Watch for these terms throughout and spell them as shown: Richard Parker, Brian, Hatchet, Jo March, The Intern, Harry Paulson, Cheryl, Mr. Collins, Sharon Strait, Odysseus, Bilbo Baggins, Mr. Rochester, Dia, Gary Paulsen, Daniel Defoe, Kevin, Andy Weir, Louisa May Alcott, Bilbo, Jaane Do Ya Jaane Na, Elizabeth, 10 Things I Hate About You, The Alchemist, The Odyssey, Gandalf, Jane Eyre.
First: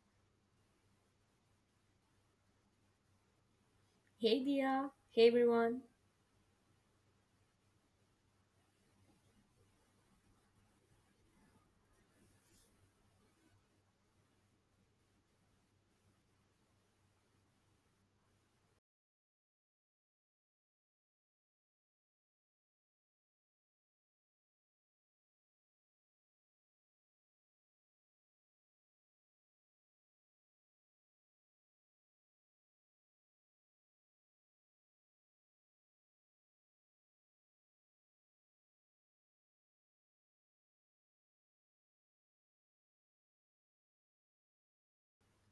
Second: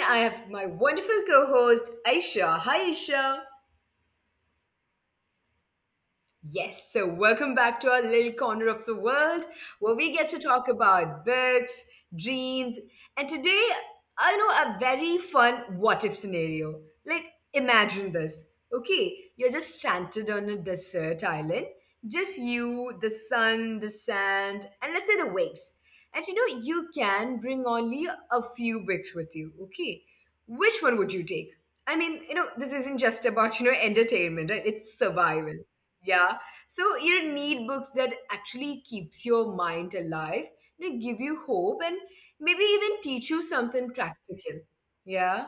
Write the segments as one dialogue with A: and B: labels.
A: I have my wonderful co host Aisha. Hi Aisha.
B: Hey Dia, hey everyone.
A: Yes, so welcome back to our little corner of the world where we get to talk about books, dreams, and today I know a very fun what if scenario. Like, imagine this. Okay, you're just stranded on a desert island, just you, the sun, the sand, and let's say the waves. And you can bring only a few books with you. Okay, which one would you take? I mean, this isn't just about, entertainment, right? It's survival. Yeah, so you need books that actually keeps your mind alive, give you hope and maybe even teach you something practical. Yeah.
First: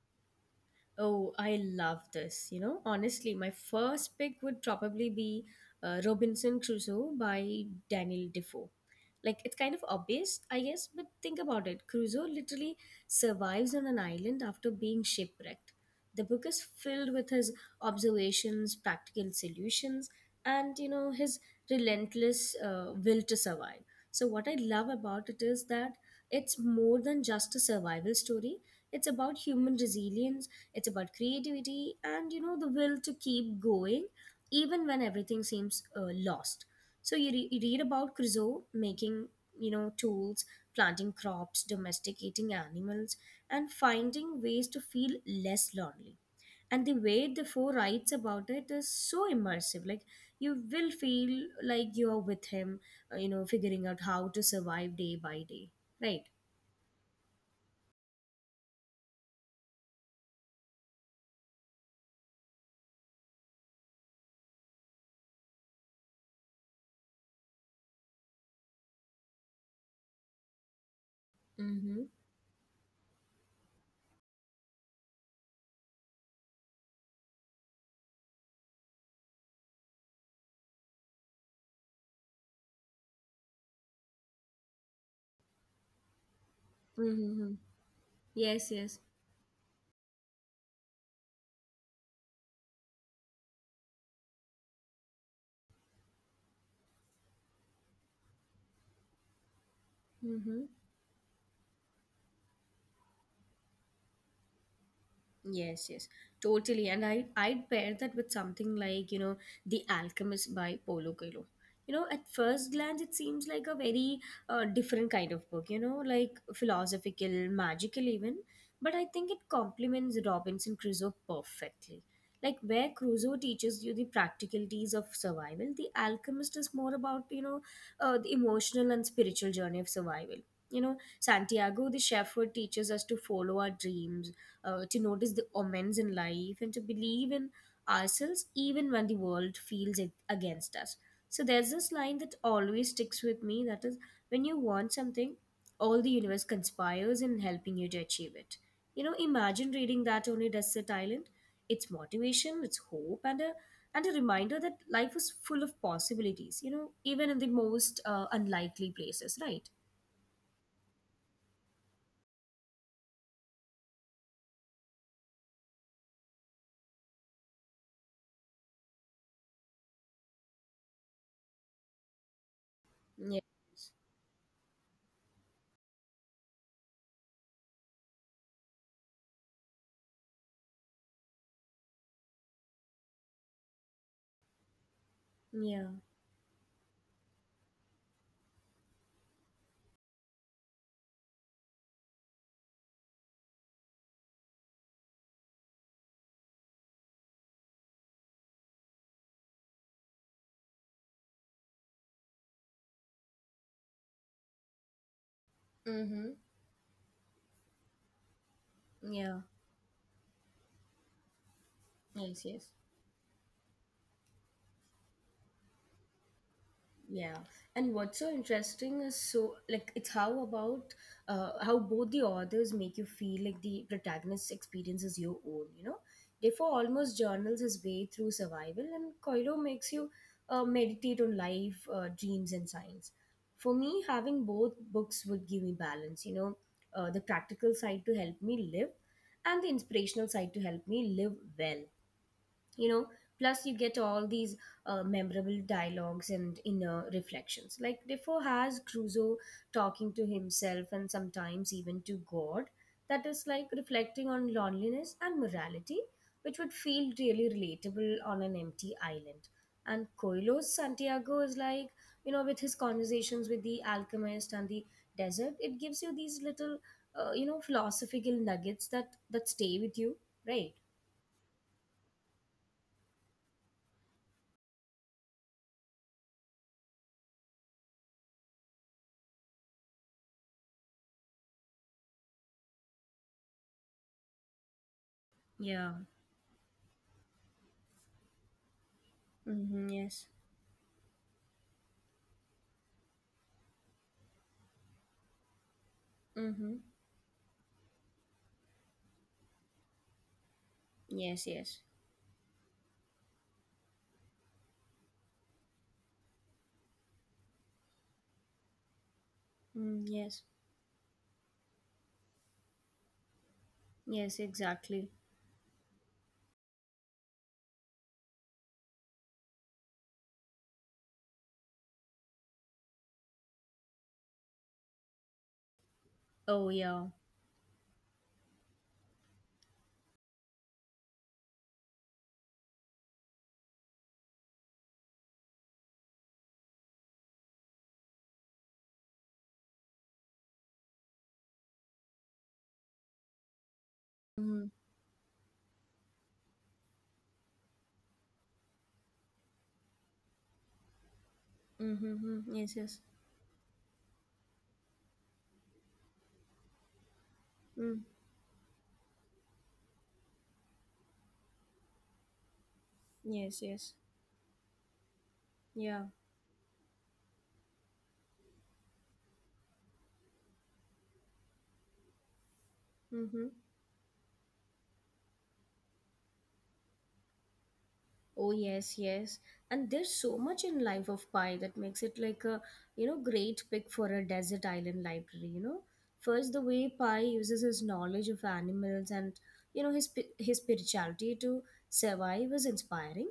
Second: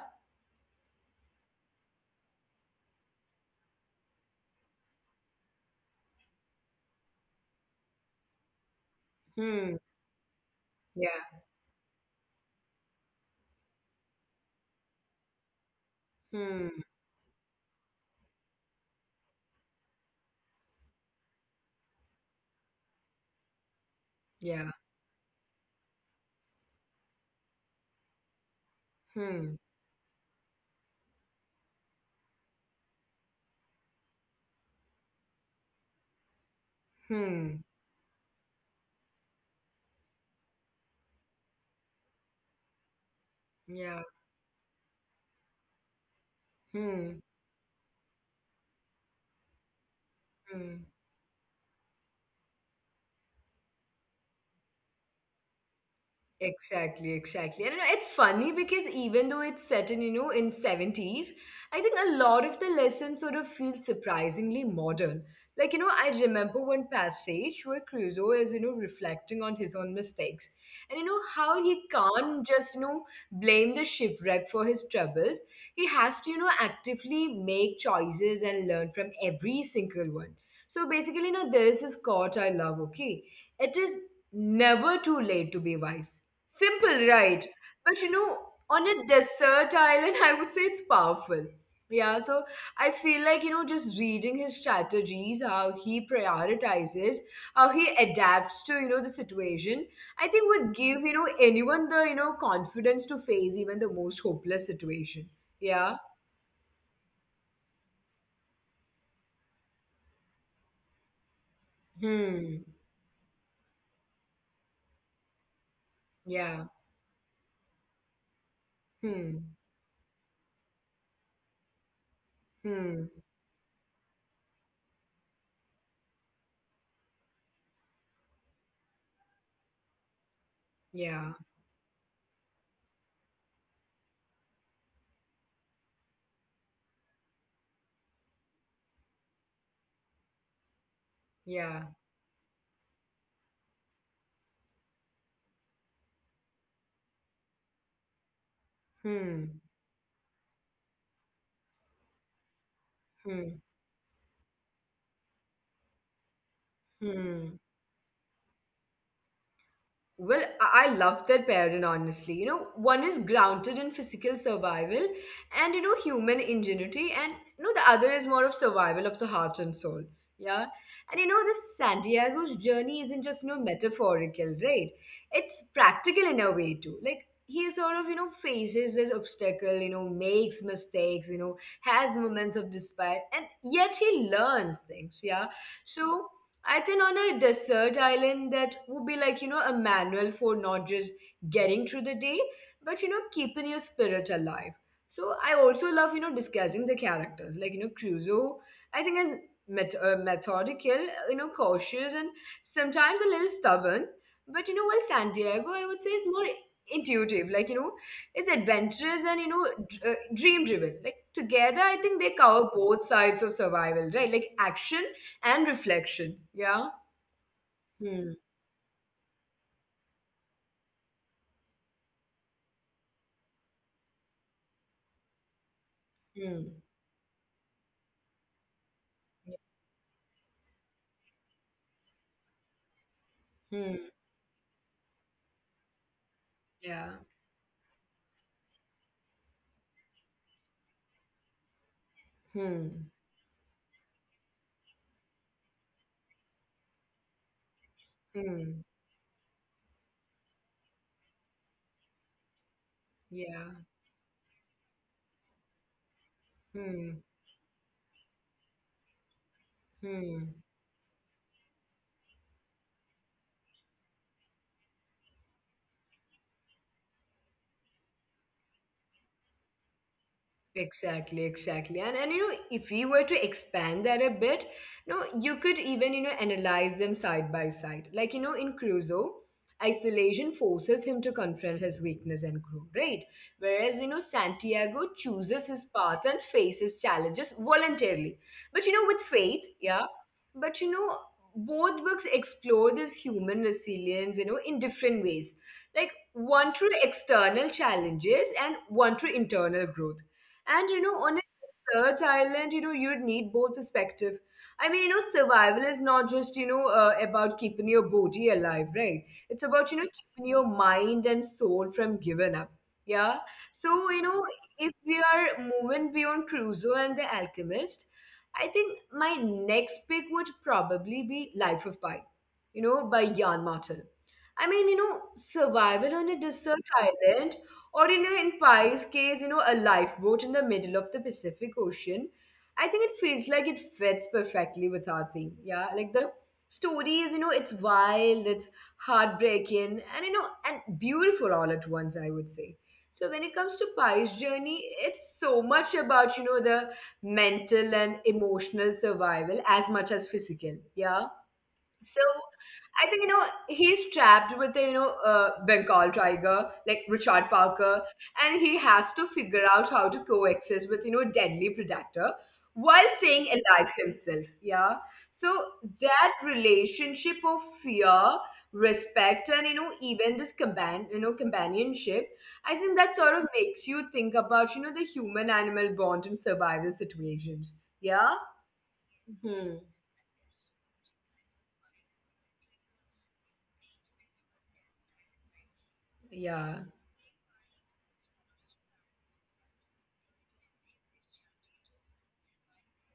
B: Oh, I love this. You know, honestly, my first pick would probably be Robinson Crusoe by Daniel Defoe. Like, it's kind
A: Hmm.
B: of obvious, I guess, but
A: Yeah.
B: think about it. Crusoe literally survives on an island after being shipwrecked. The book is
A: Hmm.
B: filled with his observations, practical solutions, and, you know, his relentless will to survive. So, what I
A: Yeah.
B: love about it is that it's more than just a survival story. It's about
A: Hmm.
B: human resilience, it's about creativity, and you know the will to keep going even when everything seems lost. So you,
A: Hmm.
B: you read about Crusoe making, you know, tools, planting crops, domesticating animals, and
A: Yeah.
B: finding ways to feel less lonely. And the
A: Hmm.
B: way the four writes about it is so immersive. Like, you
A: Hmm.
B: will feel like you are with him, you know, figuring out how to survive day by day. Right.
A: Exactly, exactly. And it's funny because even though it's set in, in '70s, I think a lot of the lessons sort of feel surprisingly modern. Like, I remember one passage where Crusoe is, reflecting on his own mistakes. And you know how he
B: Mm-hmm.
A: can't just, blame the shipwreck for his troubles. He has to, actively make choices and learn from every single one. So basically, there is this quote I love, okay? It is never too late to be wise. Simple, right?
B: Mm-hmm.
A: But
B: Yes,
A: on
B: yes.
A: a desert island, I would say it's powerful. Yeah, so I feel like, just reading his strategies, how he prioritizes, how he adapts to, the situation, I think
B: Mm-hmm.
A: would give, anyone the, confidence to face even the most hopeless situation.
B: Yes,
A: Yeah.
B: yes, totally. And I'd pair that with something like, you know, The Alchemist by Paulo Coelho. You know, at
A: Hmm.
B: first glance, it seems like a very different kind of book, you know, like
A: Yeah.
B: philosophical, magical even. But I think it
A: Hmm.
B: complements Robinson Crusoe perfectly. Like, where
A: Hmm.
B: Crusoe teaches you the practicalities of survival, The Alchemist is more about, you know, the emotional and spiritual journey of survival. You know,
A: Yeah.
B: Santiago, the shepherd, teaches us to follow our dreams, to notice the omens in life and to believe in ourselves even when the world feels against us. So there's this
A: Yeah.
B: line that always sticks with me, that is, when you want something, all the universe conspires in helping you to achieve it. You know,
A: Hmm.
B: imagine reading that only Desert Island. It's motivation, it's hope, and a
A: Hmm.
B: and a reminder that life is full of possibilities. You know, even in the
A: Hmm.
B: most unlikely places, right?
A: Well, I love that pairing, honestly. One is grounded in physical survival and, human ingenuity, and, the other is more of survival of the heart and soul. Yeah. And, this Santiago's journey isn't just,
B: Yeah.
A: metaphorical, right? It's practical in a way, too. Like, he sort of, faces this obstacle, makes mistakes, has moments of despair, and yet he learns things. Yeah.
B: Yeah,
A: So, I think on a desert island, that would be like, a manual for not just getting through the day, but, keeping your spirit alive. So I also love, discussing the characters. Like, Crusoe, I think, is methodical, cautious, and sometimes a little stubborn. But, while Santiago, I would say, is
B: mm-hmm,
A: more intuitive. Like, is adventurous and,
B: yeah.
A: dream driven. Like, together, I think they
B: Yes,
A: cover
B: yes.
A: both sides of survival, right? Like, action and reflection. Yeah.
B: Yeah, and what's
A: Hmm.
B: so interesting is, so like, it's how about, how both the authors make you feel like the protagonist's experience is your own. You know,
A: Hmm.
B: Defoe almost journals his way through survival, and Coelho makes you meditate on life, dreams, and science. For
A: Hmm.
B: me, having both books would give me balance. You know,
A: Yeah.
B: the practical side to help me live, and the inspirational side to help me live well. You
A: Hmm.
B: know, plus you get all these memorable dialogues and inner reflections, like Defoe
A: Hmm.
B: has Crusoe talking to himself and sometimes even to God, that is
A: Yeah.
B: like reflecting on loneliness and morality, which would
A: Hmm.
B: feel really relatable on an empty island. And
A: Hmm.
B: Coelho's Santiago is like, you know, with his conversations with the alchemist and the desert, it gives you these little, you know, philosophical nuggets that stay with you, right?
A: Exactly, exactly. And if we were to expand that a bit, you could even, analyze them side by side. Like, in Crusoe, isolation forces him to confront his weakness and grow, right? Whereas, Santiago
B: Yeah.
A: chooses his path and faces challenges voluntarily. But with
B: Mm-hmm,
A: faith,
B: yes.
A: yeah. But both books explore this human resilience, in different ways. Like
B: Mm-hmm.
A: one through external challenges and one through internal growth and
B: Yes,
A: on a
B: yes.
A: desert island, you'd need both perspective. I mean, survival is not just, about keeping your body alive, right? It's about,
B: Mm,
A: keeping
B: yes.
A: your mind and soul from giving up. Yeah. So,
B: Yes,
A: if we
B: exactly.
A: are moving beyond Crusoe and the Alchemist, I think my next pick would probably be Life of Pi, by Jan Martin. I mean, survival on a
B: Oh,
A: desert
B: yeah.
A: island or, in Pi's case, a lifeboat in the middle of the Pacific Ocean. I think it feels like it fits perfectly with our theme. Yeah. Like the story is, it's wild, it's heartbreaking, and, and beautiful all at once, I would say. So when it comes to Pi's
B: Mm-hmm.
A: journey, it's so much about, the mental and emotional survival as much as physical. Yeah,
B: Mm-hmm.
A: so
B: Mm-hmm. Yes, yes.
A: I think he's trapped with the Bengal tiger like Richard
B: Mm.
A: Parker, and he has to figure out how to coexist with deadly predator while staying
B: Yes,
A: alive
B: yes.
A: himself. Yeah, so
B: Yeah.
A: that relationship of fear, respect, and even this companionship, I think that sort
B: Mm-hmm.
A: of makes you think about the human animal bond in survival situations. Yeah.
B: Oh yes, yes.
A: Hmm.
B: And there's so much in Life of Pi that makes it like a, you know, great pick for a desert island library, you know. First, the way
A: Yeah.
B: Pi uses his knowledge of animals and, you know, his his spirituality to survive is inspiring.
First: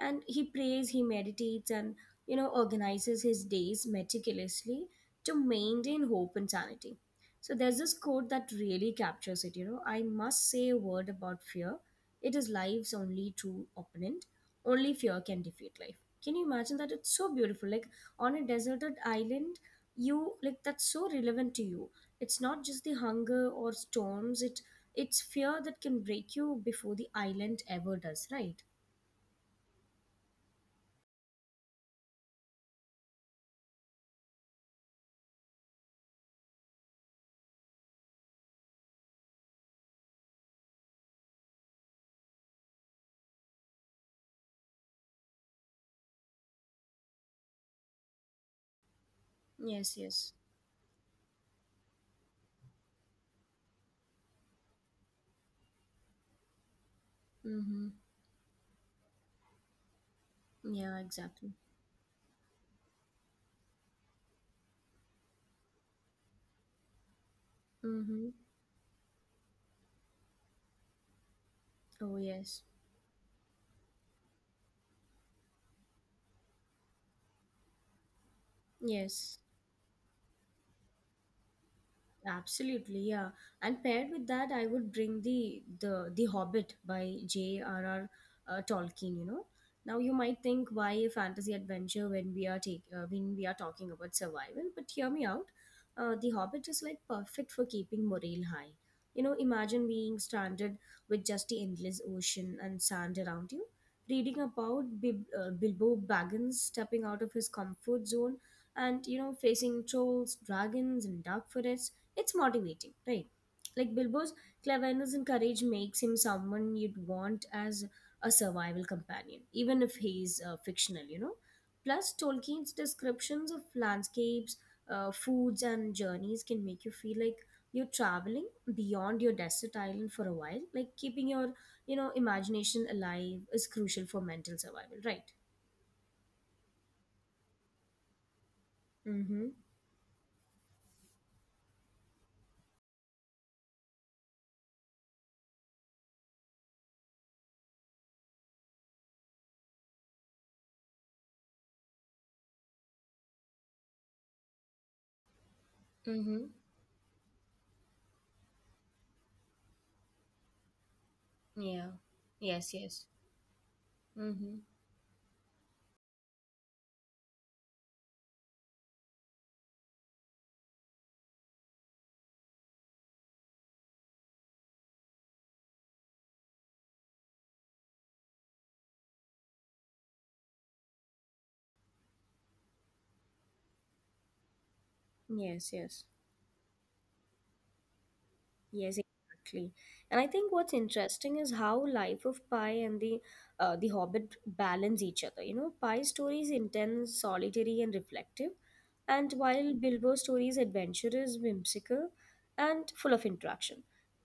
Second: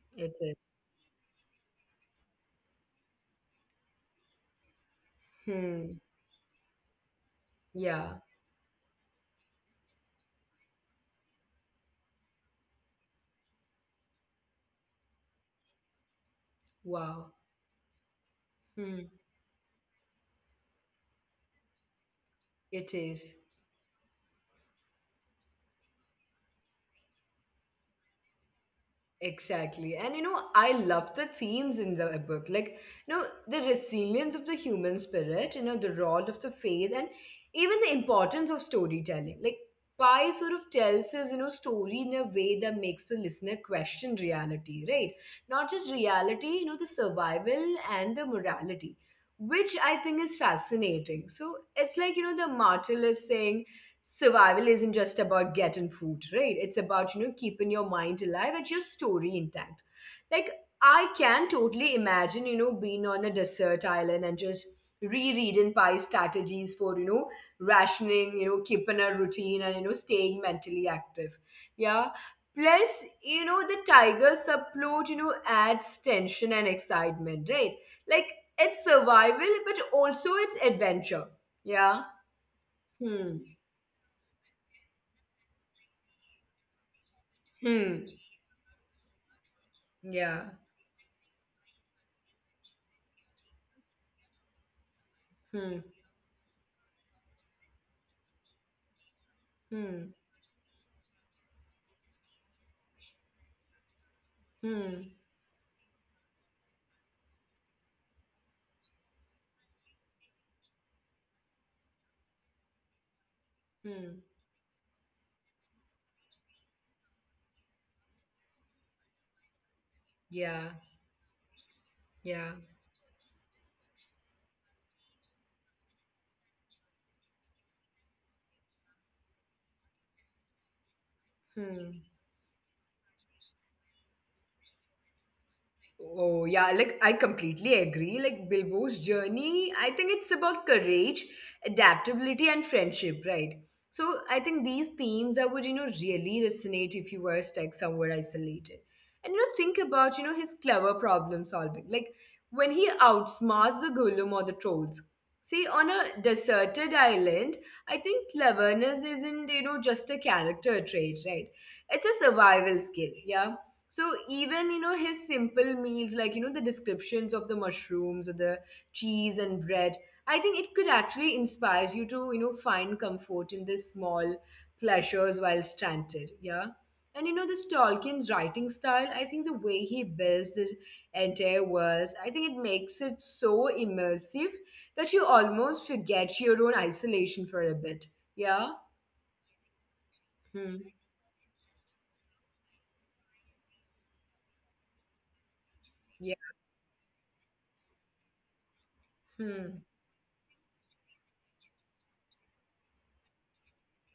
B: And
A: It
B: he
A: is.
B: prays, he meditates, and, you know, organizes his days meticulously to
A: Hmm.
B: maintain hope and sanity. So there's this
A: Yeah.
B: quote that really captures it, you know. I must say a word about fear. It is life's only true opponent. Only fear can defeat life. Can you imagine that? It's so
A: Wow.
B: beautiful. Like, on a deserted
A: Hmm.
B: island, you, like, that's so relevant to you. It's not just the
A: It
B: hunger
A: is.
B: or storms, it's fear that can break you before the island ever does, right?
A: Exactly. And I love the themes in the book. Like, the resilience of the human spirit, the role of the faith, and even the importance of storytelling. Like, Pi sort of tells his, story in a way that makes the listener question reality, right? Not just reality, the survival and the morality,
B: Yes,
A: which I
B: yes.
A: think is fascinating. So it's like, the martyr is saying, survival isn't just about getting food, right? It's about,
B: Mm-hmm.
A: keeping your mind alive and your story intact. Like,
B: Yeah,
A: I
B: exactly.
A: can totally imagine, being on a desert island and just rereading pie strategies for,
B: Mm-hmm.
A: rationing, keeping a routine and, staying mentally active.
B: Oh
A: Yeah.
B: yes,
A: Plus, the tiger subplot, adds tension and excitement, right? Like, it's
B: yes.
A: survival, but also it's adventure. Yeah.
B: Absolutely, yeah.
A: Hmm.
B: And paired with that, I would bring the Hobbit by J.R.R.
A: Hmm.
B: Tolkien. You know, now you might
A: Yeah.
B: think, why a fantasy adventure when we are take when we are talking about survival, but hear me out.
A: Hmm.
B: The Hobbit is like perfect for keeping morale high. You know, imagine being
A: Hmm.
B: stranded with just the endless ocean and sand around you. Reading about
A: Hmm.
B: Bilbo Baggins stepping out of his comfort zone and, you know, facing trolls, dragons, and dark forests, it's motivating, right? Like, Bilbo's
A: Hmm.
B: cleverness and courage makes him someone you'd want as a survival companion, even if he's
A: Yeah.
B: fictional, you know. Plus,
A: Yeah.
B: Tolkien's descriptions of landscapes, foods, and journeys can make you feel like you're traveling beyond your desert island for a while. Like, keeping your, you know,
A: Hmm.
B: imagination alive is crucial for mental survival, right?
A: Oh, yeah, like I completely agree. Like Bilbo's
B: Mm-hmm.
A: journey, I think it's about courage, adaptability, and friendship, right? So I think these themes I would, really resonate if you were stuck somewhere isolated. And think about, his clever problem solving. Like when he outsmarts the Gollum or the trolls. See, on a
B: Mm-hmm.
A: deserted island, I think cleverness isn't, just a character trait, right?
B: Yeah.
A: It's a
B: Yes,
A: survival
B: yes.
A: skill. Yeah, so
B: Mm-hmm.
A: even his simple meals, like the descriptions of the mushrooms or the cheese and bread, I think it could actually inspire you to find comfort in the small pleasures while stranded. Yeah, and this Tolkien's writing style, I think the way he builds this entire verse, I think it makes it so immersive that you
B: Yes,
A: almost
B: yes.
A: forget your own isolation for a bit. Yeah.
B: Yes, exactly. And I think what's
A: Hmm.
B: interesting is how Life of Pi and the Hobbit balance each other. You know, Pi's
A: Yeah.
B: story is intense, solitary, and reflective, and while
A: Hmm.
B: Bilbo's story is adventurous, whimsical, and full of interaction,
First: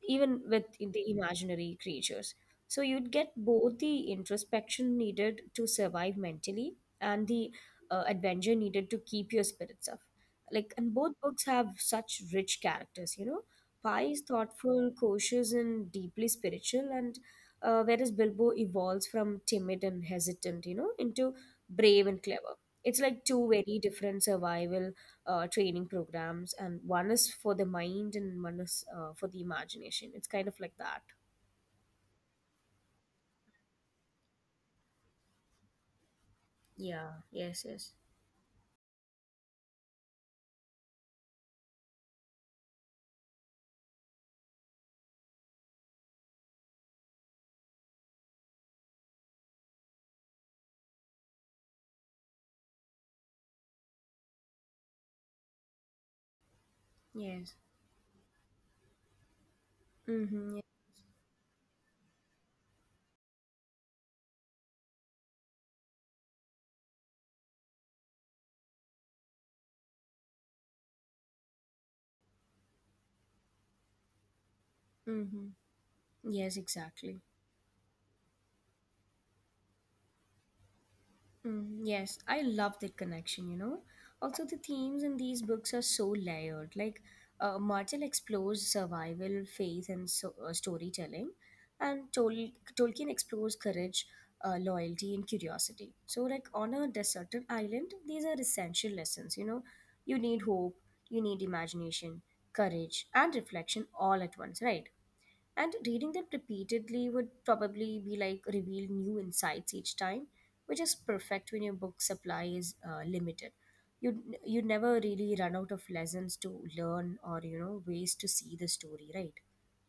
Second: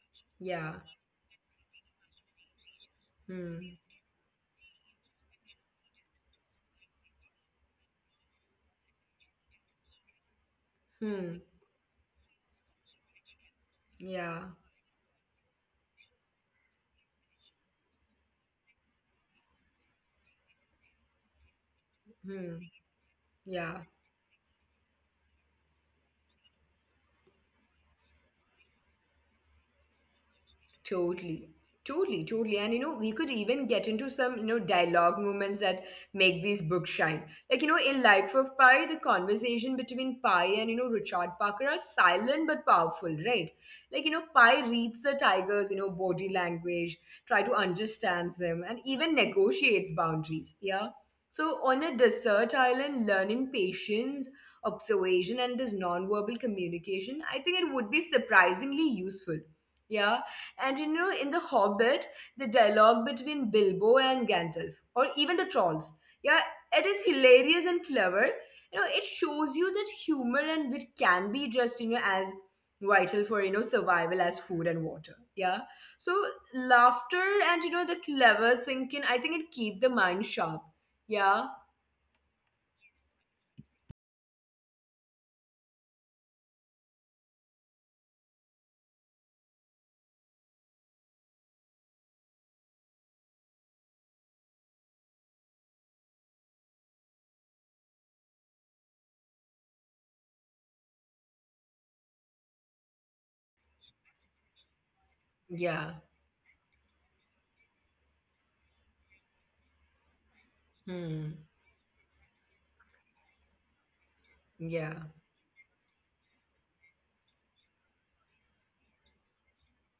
B: even with
A: Yeah.
B: the imaginary creatures. So you'd get
A: Hmm.
B: both the introspection needed to survive mentally and the, adventure needed to keep your spirits up. Like, and both
A: Hmm.
B: books have such rich characters, you know. Pi is
A: Yeah.
B: thoughtful, cautious, and deeply spiritual. And, whereas Bilbo evolves from timid and hesitant, you know, into brave and clever.
A: Hmm.
B: It's like two very
A: Yeah.
B: different survival, training programs, and one is for the mind and one is for the imagination. It's kind of like that.
A: Totally. Totally, totally. And we could even get into some, dialogue moments that make these
B: Yeah,
A: books shine.
B: yes, yes.
A: Like, in Life of Pi, the conversation between Pi and, Richard Parker are silent but powerful, right? Like, Pi reads the tiger's, body language, try to understand them, and even negotiates boundaries. Yeah. So on a desert island, learning patience, observation, and this nonverbal communication, I think it
B: Yes.
A: would be surprisingly useful. Yeah, and
B: Mm-hmm.
A: in The Hobbit, the dialogue between Bilbo and Gandalf, or even the trolls, yeah, it is hilarious and clever. It shows you that humor and wit can be just, as vital for, survival as food and water.
B: Yeah.
A: Yeah.
B: Mm-hmm.
A: So
B: Yes,
A: laughter
B: exactly.
A: and, the clever thinking, I think it keep the mind sharp. Yeah.
B: Mm, yes, I love that connection, you know. Also, the themes in these books are so layered. Like, Martel explores survival, faith, and so, storytelling, and Tolkien explores courage, loyalty, and curiosity. So, like, on a deserted island, these are essential lessons, you know. You need hope, you need imagination, courage, and reflection all at once, right? And
A: Yeah.
B: reading them repeatedly would probably be like reveal new insights each time, which is
A: Hmm.
B: perfect when your book supply is limited. You you
A: Yeah.
B: never really run out of lessons to learn, or, you know, ways to see the story, right?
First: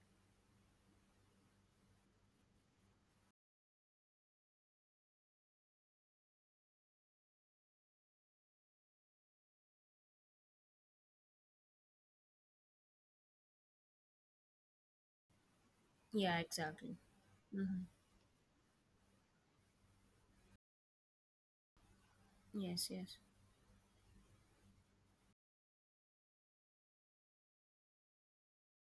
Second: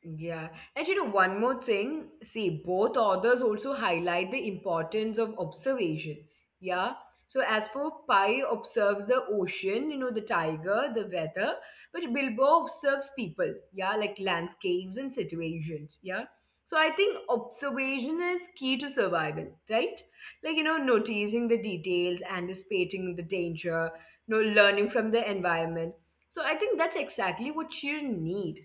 A: Yeah. And one more thing, see, both authors also highlight the importance of observation. Yeah. So, as for Pi observes the ocean, the tiger, the weather, but Bilbo observes people, yeah, like landscapes and situations, yeah.
B: Yeah,
A: So, I
B: exactly.
A: think
B: Mm-hmm.
A: observation is key to survival, right? Like, noticing the details,
B: Yes,
A: anticipating
B: yes.
A: the danger, learning from the environment. So, I think that's exactly what you need.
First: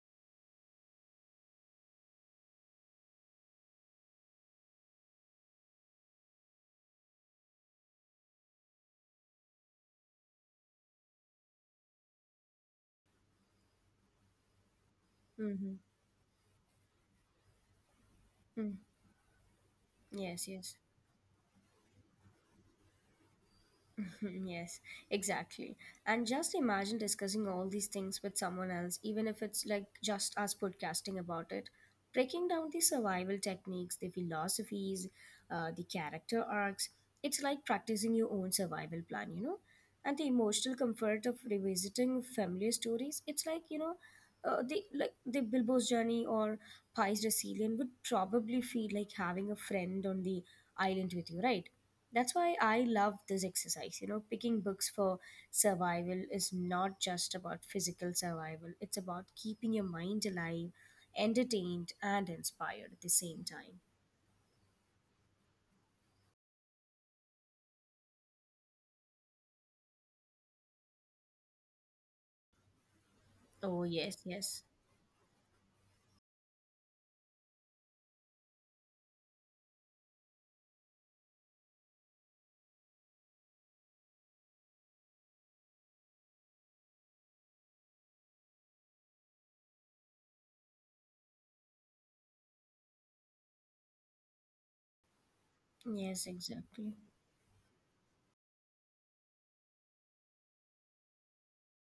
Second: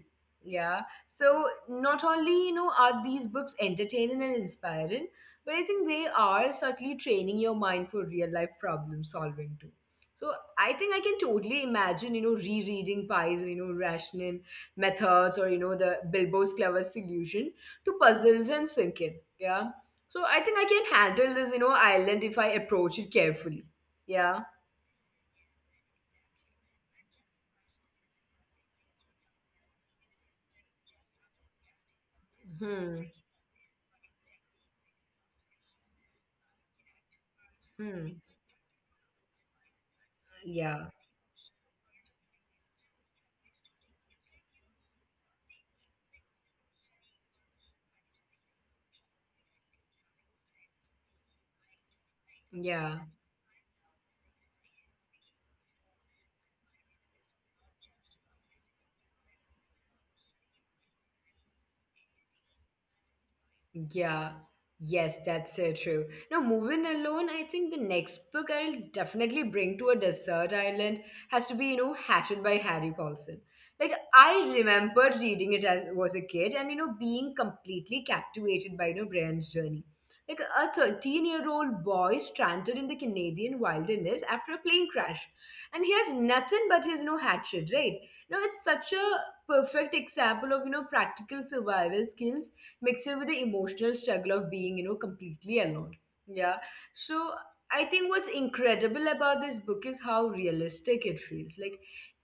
A: Yeah, so not only are these books entertaining and inspiring, but I think they are certainly training your mind for real life problem solving too. So I think I can totally imagine rereading Pi's rationing methods or the
B: Mm-hmm.
A: Bilbo's clever solution to puzzles and
B: Mm.
A: thinking. Yeah. So I think I
B: Yes,
A: can
B: yes.
A: handle this island if I approach it carefully. Yeah.
B: Yes, exactly. And just imagine discussing all these things with someone else, even if it's like just us podcasting about it. Breaking down
A: Hmm.
B: the survival techniques, the philosophies, the character arcs. It's like
A: Hmm.
B: practicing your own survival plan, you know? And the
A: Yeah.
B: emotional comfort of revisiting familiar stories. It's like, you know, the, like, the Bilbo's journey or Pi's Brazilian would probably feel like having a friend on the island with you, right? That's why
A: Yeah.
B: I love this exercise. You know, picking books for survival is not just about physical survival, it's about keeping your mind alive, entertained, and inspired at the same time.
A: Yeah, yes, that's so true. Now, moving alone, I think the next book I'll definitely bring to a desert island has to be, Hatchet by Harry Paulson. Like,
B: Oh, yes,
A: I
B: yes.
A: remember reading it as was a kid and, being completely captivated by, Brian's journey. Like, a 13-year-old boy stranded in the Canadian wilderness after a plane crash. And he has nothing but his, hatchet, right? Now, it's such a perfect example of, practical survival skills mixed in with the emotional struggle of being, completely alone. Yeah.
B: Yes, exactly.
A: So I think what's incredible about this book is how realistic it feels. Like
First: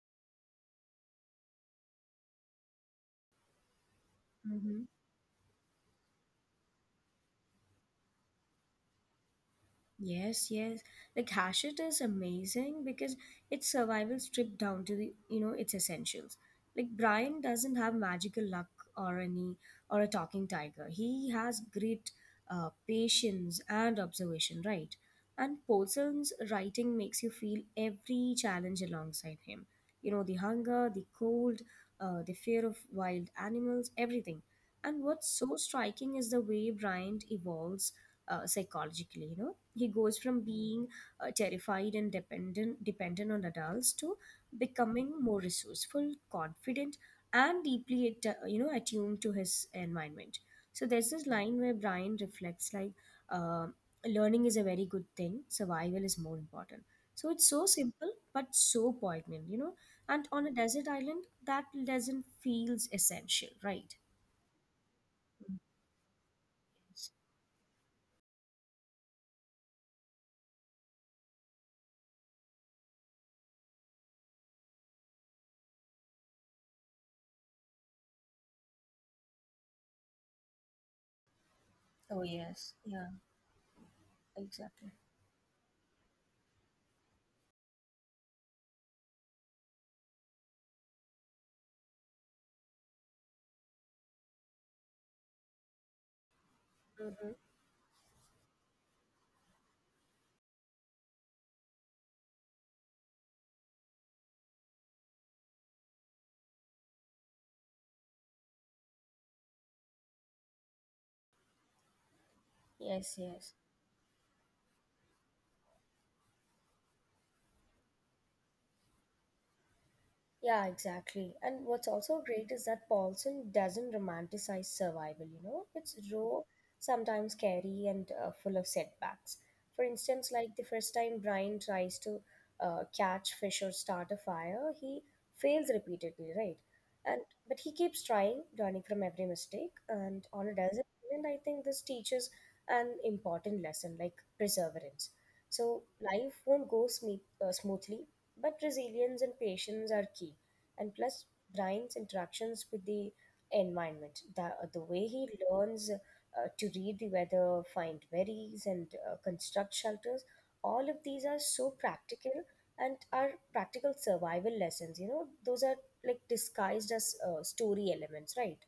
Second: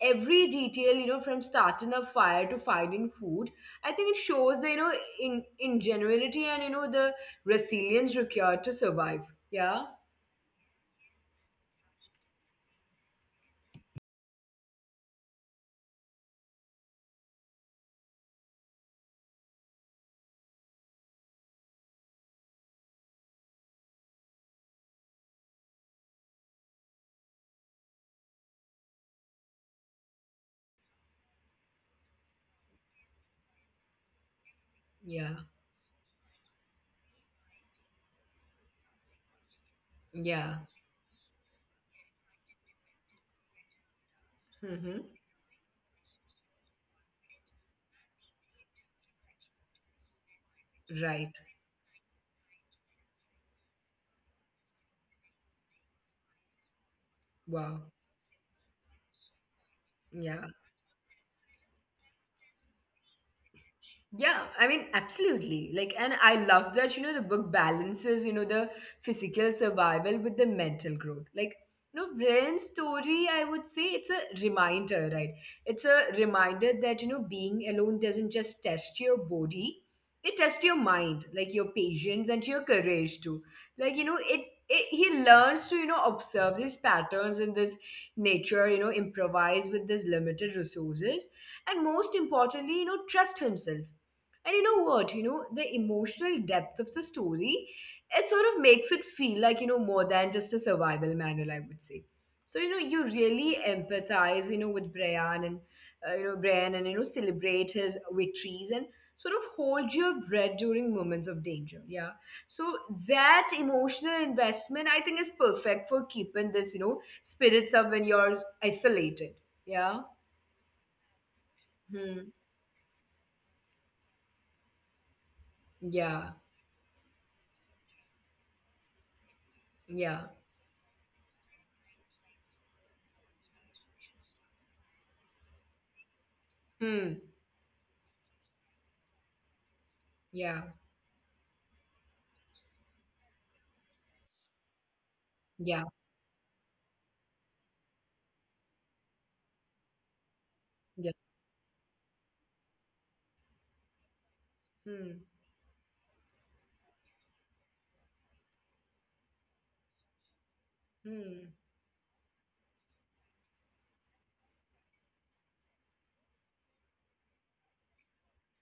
A: every detail, from starting a fire to finding food, I think it shows the,
B: Mm-hmm.
A: in ingenuity and the resilience required to survive. Yeah.
B: Yes, yes. Like, Hachette is amazing because it's survival stripped down to, the you know, its essentials. Like, Brian doesn't have magical luck or any or a talking tiger. He has great, patience and observation, right? And Paulson's writing makes you feel every challenge alongside him. You know, the hunger, the cold, the fear of wild animals, everything. And what's
A: Yeah.
B: so striking is the way Bryant evolves psychologically. You know, he goes from
A: Yeah.
B: being terrified and dependent on adults to
A: hmm
B: becoming more resourceful, confident, and deeply you know, attuned to his environment. So there's this
A: Right.
B: line where Brian reflects, like, uh, learning is a very good thing, survival is more important. So it's so
A: Wow.
B: simple but so poignant, you know, and
A: Yeah.
B: on a desert island that doesn't feels essential, right?
A: Yeah, I mean, absolutely. Like, and I love that, the book balances, the physical survival with the mental growth. Like, Brian's story, I would say it's a reminder, right? It's a reminder that, being alone doesn't just test your body, it tests your mind, like your
B: Oh
A: patience and your
B: yes, yeah,
A: courage too. Like, it
B: exactly.
A: he learns to, observe these patterns in this nature, improvise with these limited resources, and most importantly, trust himself and the emotional depth of the story, it sort of makes it feel like, more than just a survival manual, I would say. So, you really empathize, Brian and, celebrate his victories and sort of hold your breath during moments of danger. Yeah. So
B: Yes,
A: that
B: yes.
A: emotional investment, I think, is perfect for keeping this, spirits up when you're isolated. Yeah.
B: Yeah, exactly. And what's also
A: Hmm.
B: great is that Paulson doesn't romanticize survival, you know? It's
A: Yeah.
B: raw, sometimes scary, and full of setbacks. For
A: Yeah.
B: instance, like, the first time Brian tries to catch fish or start a fire, he fails repeatedly, right?
A: Hmm.
B: And but he keeps trying, learning from every mistake. And on a
A: Yeah.
B: desert island, I think this teaches an important lesson, like perseverance. So
A: Yeah.
B: life won't go smoothly, but resilience and patience are key. And
A: Yeah.
B: plus, Brian's interactions with the environment, the way
A: Hmm.
B: he learns, to read the weather, find berries, and construct shelters, all of these are
A: Hmm.
B: so practical and are practical survival lessons. You know, those are like disguised as story elements, right?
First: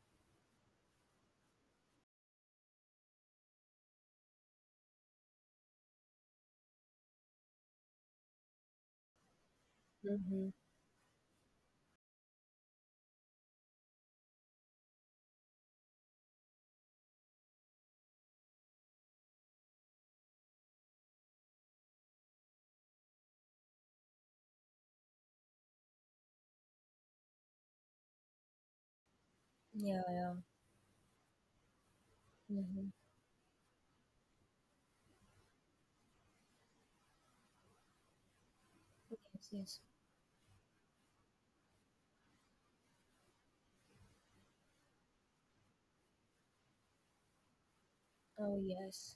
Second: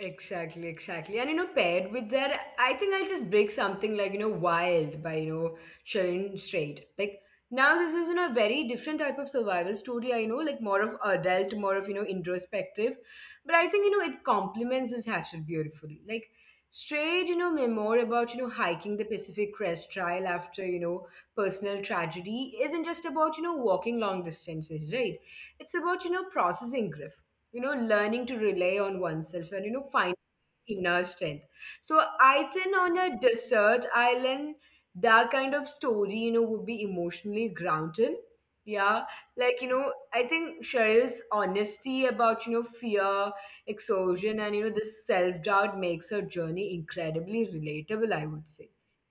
A: Exactly, exactly. And paired with that, I think I'll just break something like, wild by, Sharon Strait. Like now this is, a very different type of survival story, I know,
B: Mm-hmm.
A: like more of adult, more of, introspective. But I think, it complements this hatchet beautifully. Like Strait, memoir about, hiking the Pacific Crest Trail after, personal tragedy isn't just about, walking long distances, right? It's about, processing grief, learning to rely on oneself, and
B: Yeah,
A: finding
B: yeah.
A: inner strength. So I think
B: Mm-hmm.
A: on a desert island that kind of story, would be emotionally grounded. Yeah.
B: Yes,
A: Like,
B: yes.
A: I think Cheryl's honesty about, fear, exhaustion, and this self-doubt makes her journey incredibly relatable, I would
B: Oh
A: say.
B: yes,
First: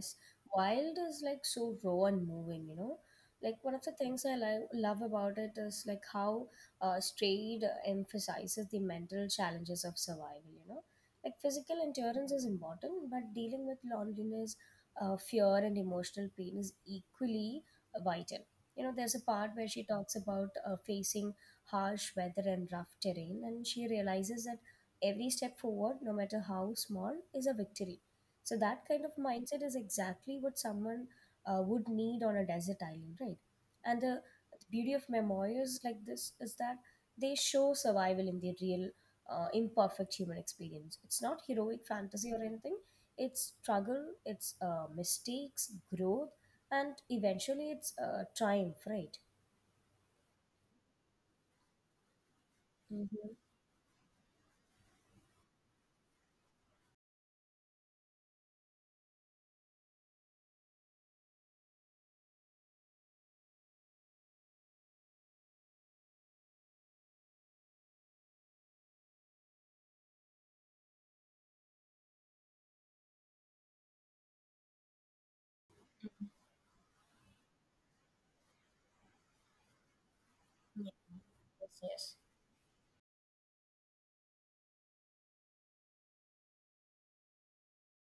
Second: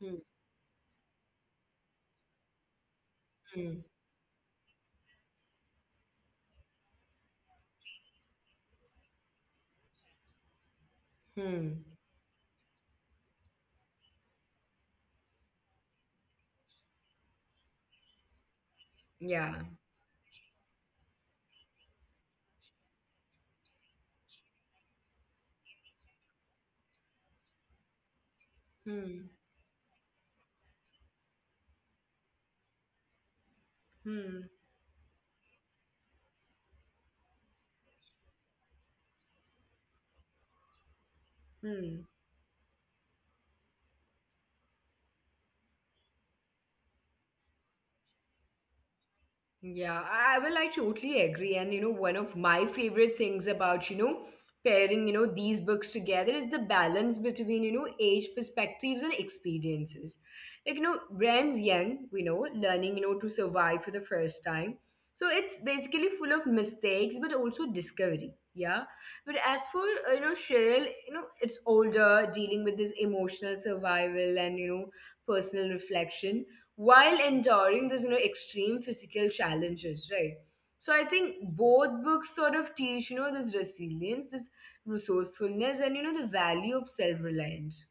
A: Hmm.
B: Wild is like so raw and moving, you know. Like, one
A: Hmm.
B: of the things I love about it is like how Strayed emphasizes the mental challenges of survival, you know. Like, physical
A: Hmm.
B: endurance is important, but dealing with loneliness, fear, and emotional pain is equally vital. You know, there's a part
A: Yeah.
B: where she talks about facing harsh weather and rough terrain, and she realizes that every step forward, no matter how small, is a victory, so that kind of
A: Hmm.
B: mindset is exactly what someone would need on a desert island, right? And the,
A: Hmm.
B: the beauty of memoirs like this is that they show survival in the real, imperfect human experience. It's not heroic
A: Hmm.
B: fantasy or anything. It's struggle, it's mistakes, growth, and eventually it's triumph, right?
A: Yeah, I will. I totally agree. And one of my favorite
B: Mm-hmm.
A: things about pairing these books together is the balance between age perspectives and experiences. Like, Rand's young, we know, learning to survive for the first time. So it's basically full of mistakes, but also discovery. Yeah. But as for Cheryl, it's older, dealing with this emotional survival and personal reflection while enduring these, extreme physical challenges, right?
B: Yes,
A: So I think both
B: yes.
A: books sort of teach, this resilience, this resourcefulness, and the value of self-reliance.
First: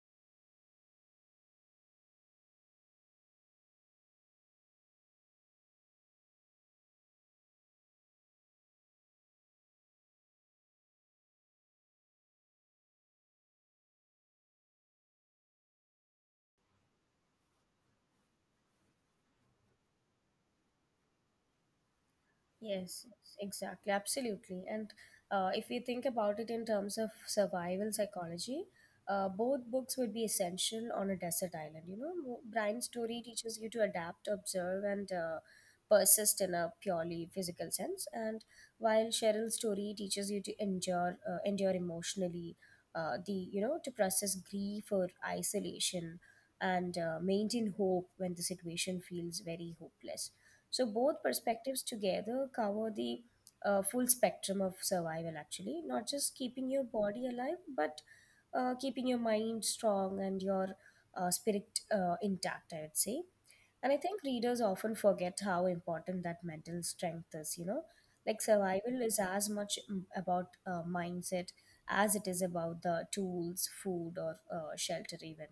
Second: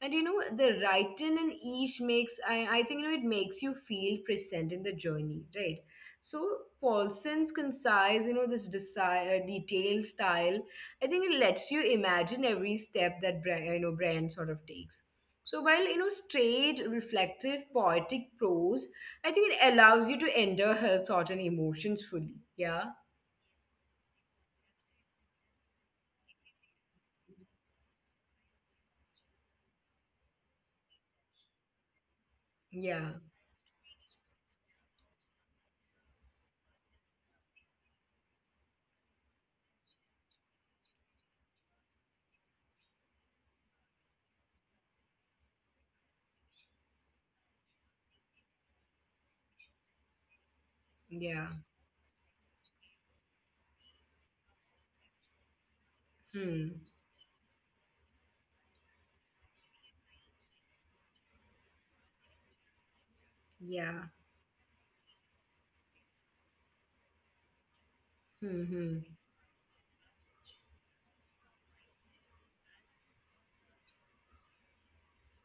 A: And the writing in each makes I think it makes you feel present in the journey, right? So Paulson's concise, this desire detailed style, I think it lets you imagine every step that Brian sort of takes. So while straight, reflective, poetic prose, I think it allows you to enter her thought and emotions fully. Yeah,
B: Yes, yes, exactly, absolutely. And if we think about it in terms of survival psychology, both books would be essential on a desert island. You know, Brian's
A: yeah,
B: story teaches you to adapt, observe, and persist in a purely physical sense, and while Cheryl's story teaches you to endure, endure emotionally, the to process grief or isolation, and maintain hope when the situation feels very hopeless. So both
A: yeah.
B: perspectives together cover the full spectrum of survival, actually, not just keeping
A: Hmm.
B: your body alive, but keeping your mind strong and your spirit intact, I would say. And I
A: Yeah.
B: think readers often forget how important that mental strength is, you know. Like
A: Hmm.
B: survival
A: Hmm.
B: is as much about mindset as it is about the tools, food, or shelter, even,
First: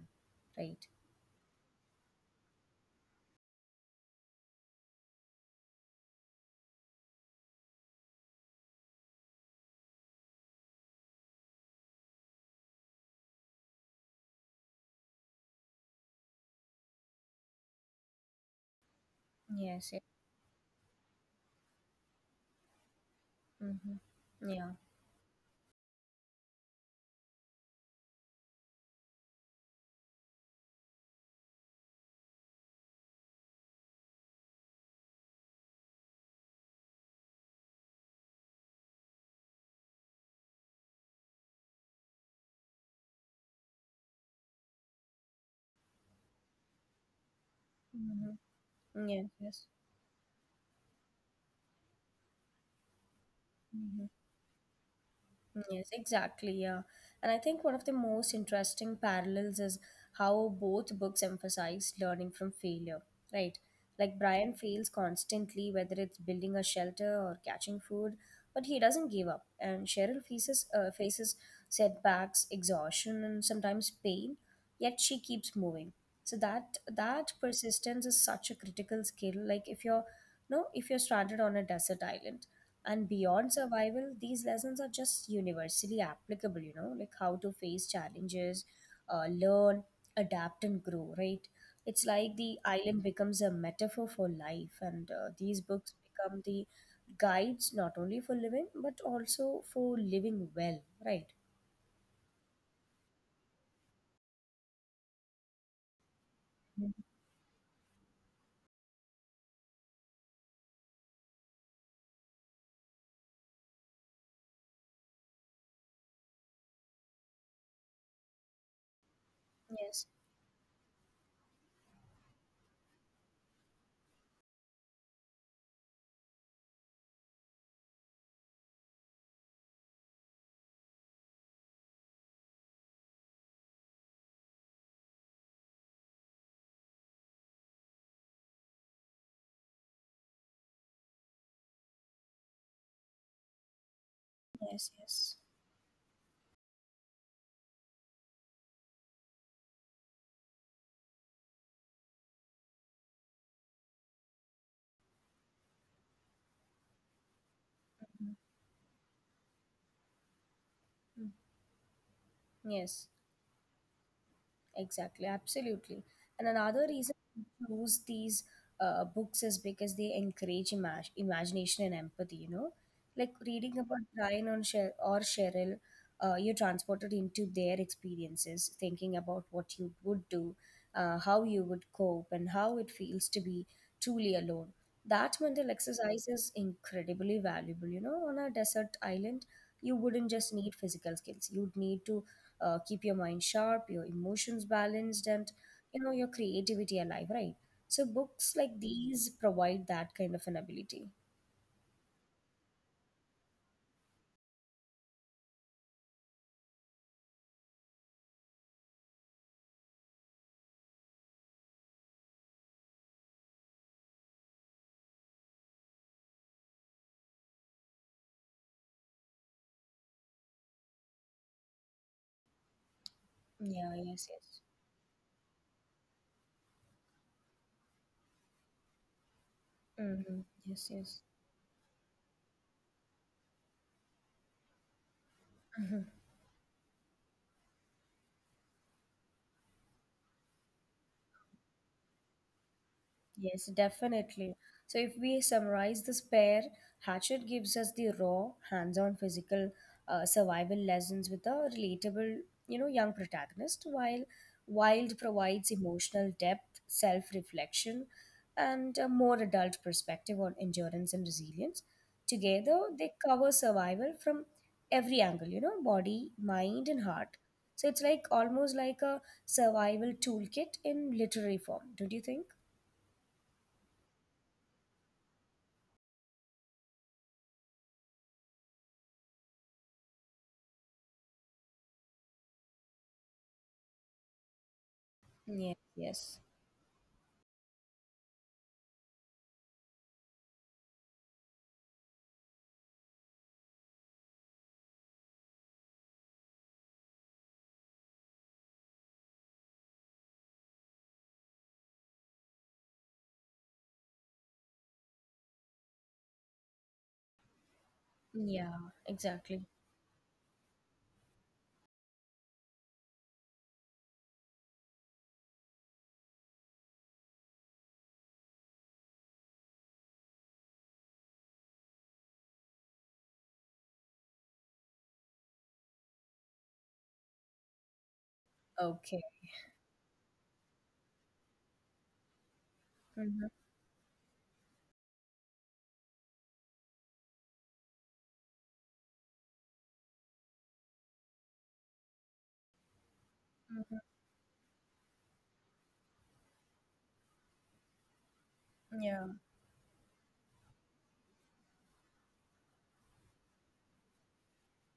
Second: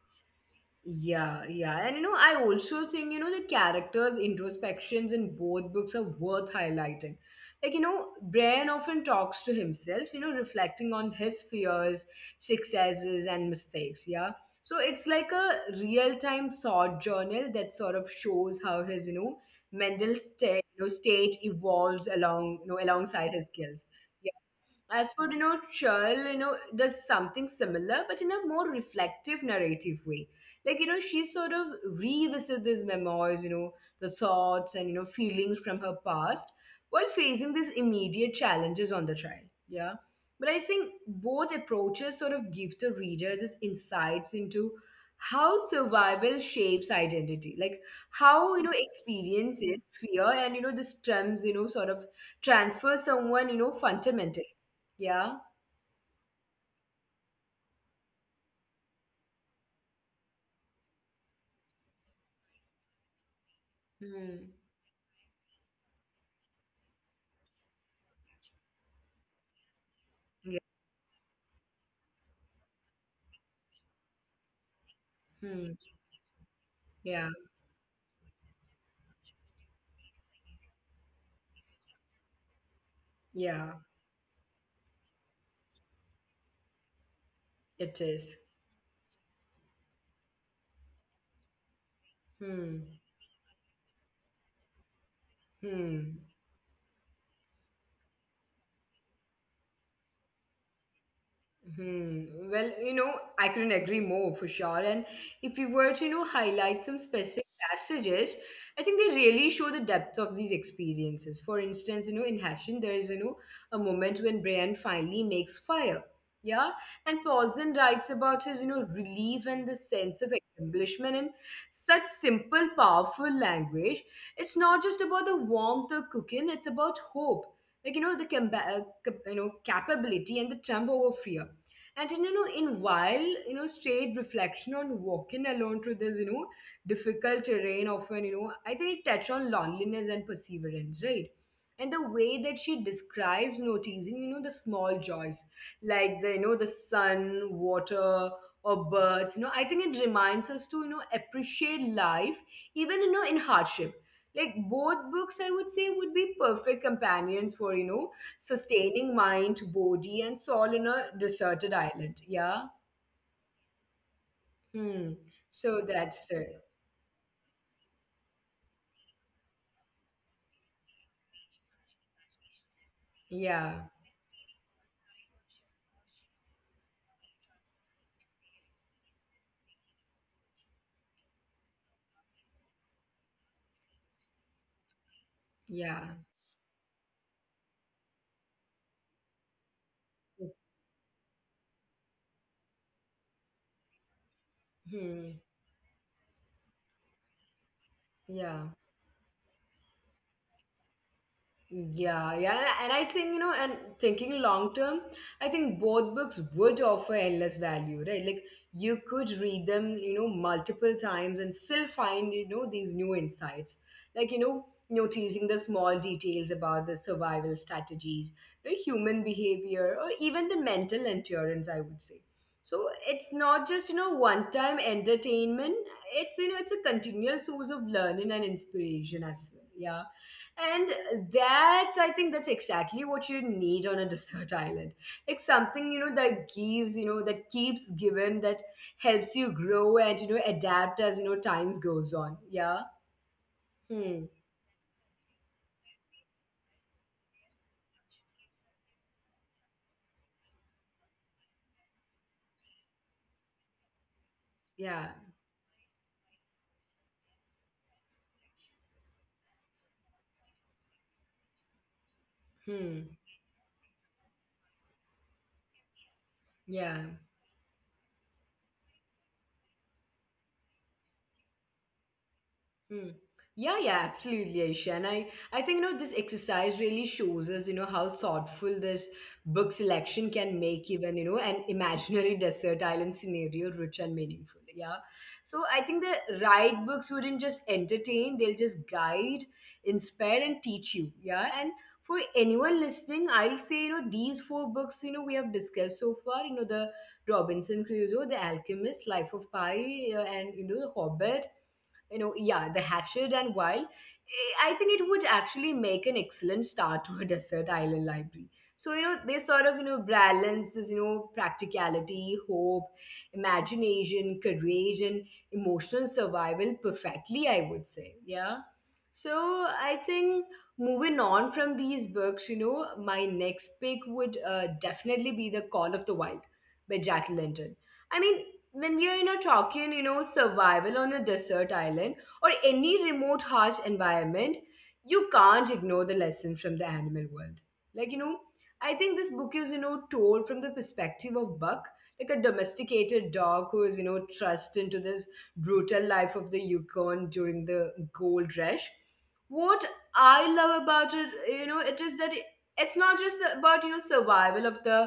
B: right?
A: Yeah, yeah. And I also think, the characters' introspections in both books are worth highlighting. Like, Bran often talks to himself, reflecting on his fears, successes, and mistakes. Yeah. So it's like a real time thought journal that sort of shows how his, you know,
B: Yes. Yeah.
A: mental state, you know, state evolves along, alongside his skills.
B: Mm-hmm. Yeah.
A: As for Churl, does something similar, but in a more reflective narrative way. Like, she sort of revisits these memoirs, the thoughts and feelings from her past, while facing these immediate challenges on the trial. Yeah, but I think both approaches sort of give the reader this insights into how survival shapes identity, like how,
B: Mm-hmm. Yes. Yes.
A: experiences, fear, and the terms, sort of transfer someone,
B: Mhm.
A: fundamentally. Yeah.
B: Yes, exactly. Yeah. And I think one of the most interesting parallels is how both books emphasize learning from failure, right? Like Brian
A: Hmm.
B: fails constantly, whether it's building a shelter or catching food, but he doesn't give up. And Cheryl faces,
A: Yeah.
B: faces setbacks, exhaustion, and sometimes pain, yet she keeps
A: Hmm.
B: moving. So that
A: Yeah.
B: persistence is such a critical skill. Like if you're no, if you're stranded on a desert island and beyond
A: Yeah.
B: survival, these lessons are just universally applicable, you know, like how to face
A: It is.
B: challenges, learn, adapt, and grow, right? It's like the island
A: Hmm.
B: becomes a metaphor for life, and these books become
A: Hmm.
B: the guides not only for living but also for living well, right?
A: Hmm. Well, I couldn't agree more for sure. And if we were to,
B: Mhm.
A: highlight some specific passages, I think they really show the depth of these experiences. For instance, in Hashin, there is, a moment when Brian finally makes fire. Yeah. And Paulson writes about his, relief and the
B: Yes,
A: sense of accomplishment in such simple, powerful language. It's not just about the warmth of cooking, it's about hope. Like, the, capability and the trump over fear. And in, in while, straight reflection on walking alone through this, difficult terrain often, I think it touched on loneliness and perseverance, right? And the way that she describes noticing,
B: yes,
A: the
B: yes.
A: small joys, like the, the sun, water, or birds, I think it reminds us to, appreciate life, even, in hardship. Like both books, I would say, would be perfect companions for, sustaining mind, body, and soul
B: Mm.
A: in a deserted island.
B: Yes.
A: Yeah.
B: Exactly,
A: Hmm.
B: absolutely.
A: So
B: And
A: that's
B: another
A: it.
B: reason we choose these books is because they encourage imagination and empathy, you know? Like reading about
A: Yeah.
B: Brian or, Cheryl, you're transported into their experiences, thinking about what you would do, how you would cope, and how it feels to be truly alone. That mental exercise is
A: Yeah.
B: incredibly valuable. You know, on a desert island, you wouldn't just need physical skills, you'd need to keep your mind sharp, your emotions balanced, and
A: Hmm.
B: you know your creativity alive, right? So books like
A: Yeah.
B: these provide that kind of an ability.
A: Yeah, yeah, and I think, and thinking long term, I think both books would offer endless value, right? Like you could read them, multiple times and still find, these new insights. Like, noticing the small details about the survival strategies, the human behavior, or even the mental endurance. I would say. So it's
B: Yeah.
A: not
B: Yes.
A: just,
B: Yes.
A: one time entertainment. It's, it's a continual source of learning and inspiration as well. Yeah.
B: Mm-hmm. Yes. Yes.
A: And I think that's exactly what you need on a desert island. Like something, that gives, that keeps giving, that helps you grow and, adapt as, times goes on. Yeah.
B: Yes,
A: Hmm.
B: definitely. So, if we summarize this pair, Hatchet gives us the raw, hands on physical survival lessons with a relatable, you know, young protagonist, while Wild
A: Yeah.
B: provides emotional depth, self reflection, and a more adult perspective on endurance and resilience. Together, they
A: Hmm.
B: cover survival from every angle, you know, body, mind, and
A: Yeah.
B: heart. So, it's like almost like a survival toolkit in literary form, don't you think?
A: Mm. Yeah, yeah, absolutely, Aisha. And I think, this exercise really shows us, how thoughtful this book selection can make even, an imaginary desert island scenario rich and meaningful. Yeah.
B: Yes,
A: So I think
B: yes.
A: the right books wouldn't just entertain, they'll just guide, inspire, and teach you. Yeah. And for anyone listening, I'll say, these four books, we have discussed so far, the Robinson Crusoe, The Alchemist, Life of Pi, and, The Hobbit, yeah, the hatchet and wild, eh, I think it would actually make an excellent start to a desert island library.
B: Yeah,
A: So, they
B: exactly.
A: sort of, balance this, practicality, hope, imagination, courage, and emotional survival perfectly, I would say. Yeah. So I think moving on from these books, my next pick would definitely be The Call of the Wild by Jack London. I mean, when we are,
B: Okay.
A: talking, survival on a desert island or any
B: Mm-hmm,
A: remote harsh environment, you can't ignore the lessons from the animal world. Like, I think this book is, told from the perspective of Buck, like a domesticated dog who
B: mm-hmm,
A: is, thrust into this brutal life of the Yukon during the gold rush.
B: yeah.
A: What I love about it, you know it is that it's not just about, survival of the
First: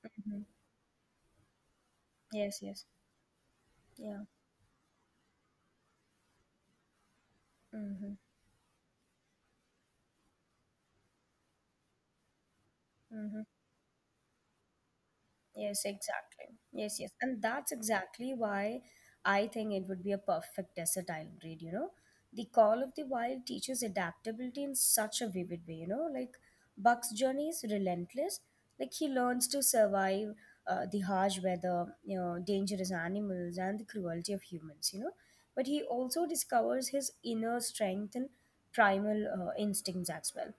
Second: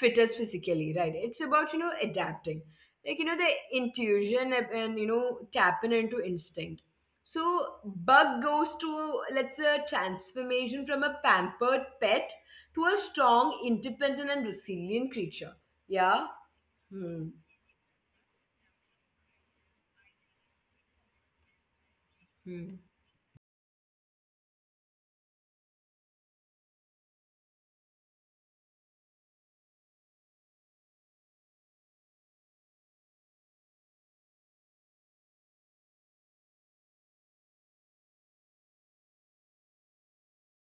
A: fittest
B: Mm-hmm.
A: physically, right? It's about, adapting,
B: Yes, yes.
A: like, the
B: Yeah.
A: intuition and, tapping into instinct. So
B: Mm-hmm,
A: Bug goes to, let's say, a transformation from a pampered pet to a
B: mm-hmm.
A: strong, independent, and resilient creature.
B: Yes,
A: Yeah.
B: exactly. Yes, yes.
A: Hmm.
B: And that's exactly why I think it would be a perfect versatile breed, you know. The
A: Hmm.
B: Call of the Wild teaches adaptability in such a vivid way, you know. Like Buck's journey is relentless. Like he learns to survive the harsh weather, you know, dangerous animals and the cruelty of humans, you know. But he also discovers his inner strength and primal instincts as well.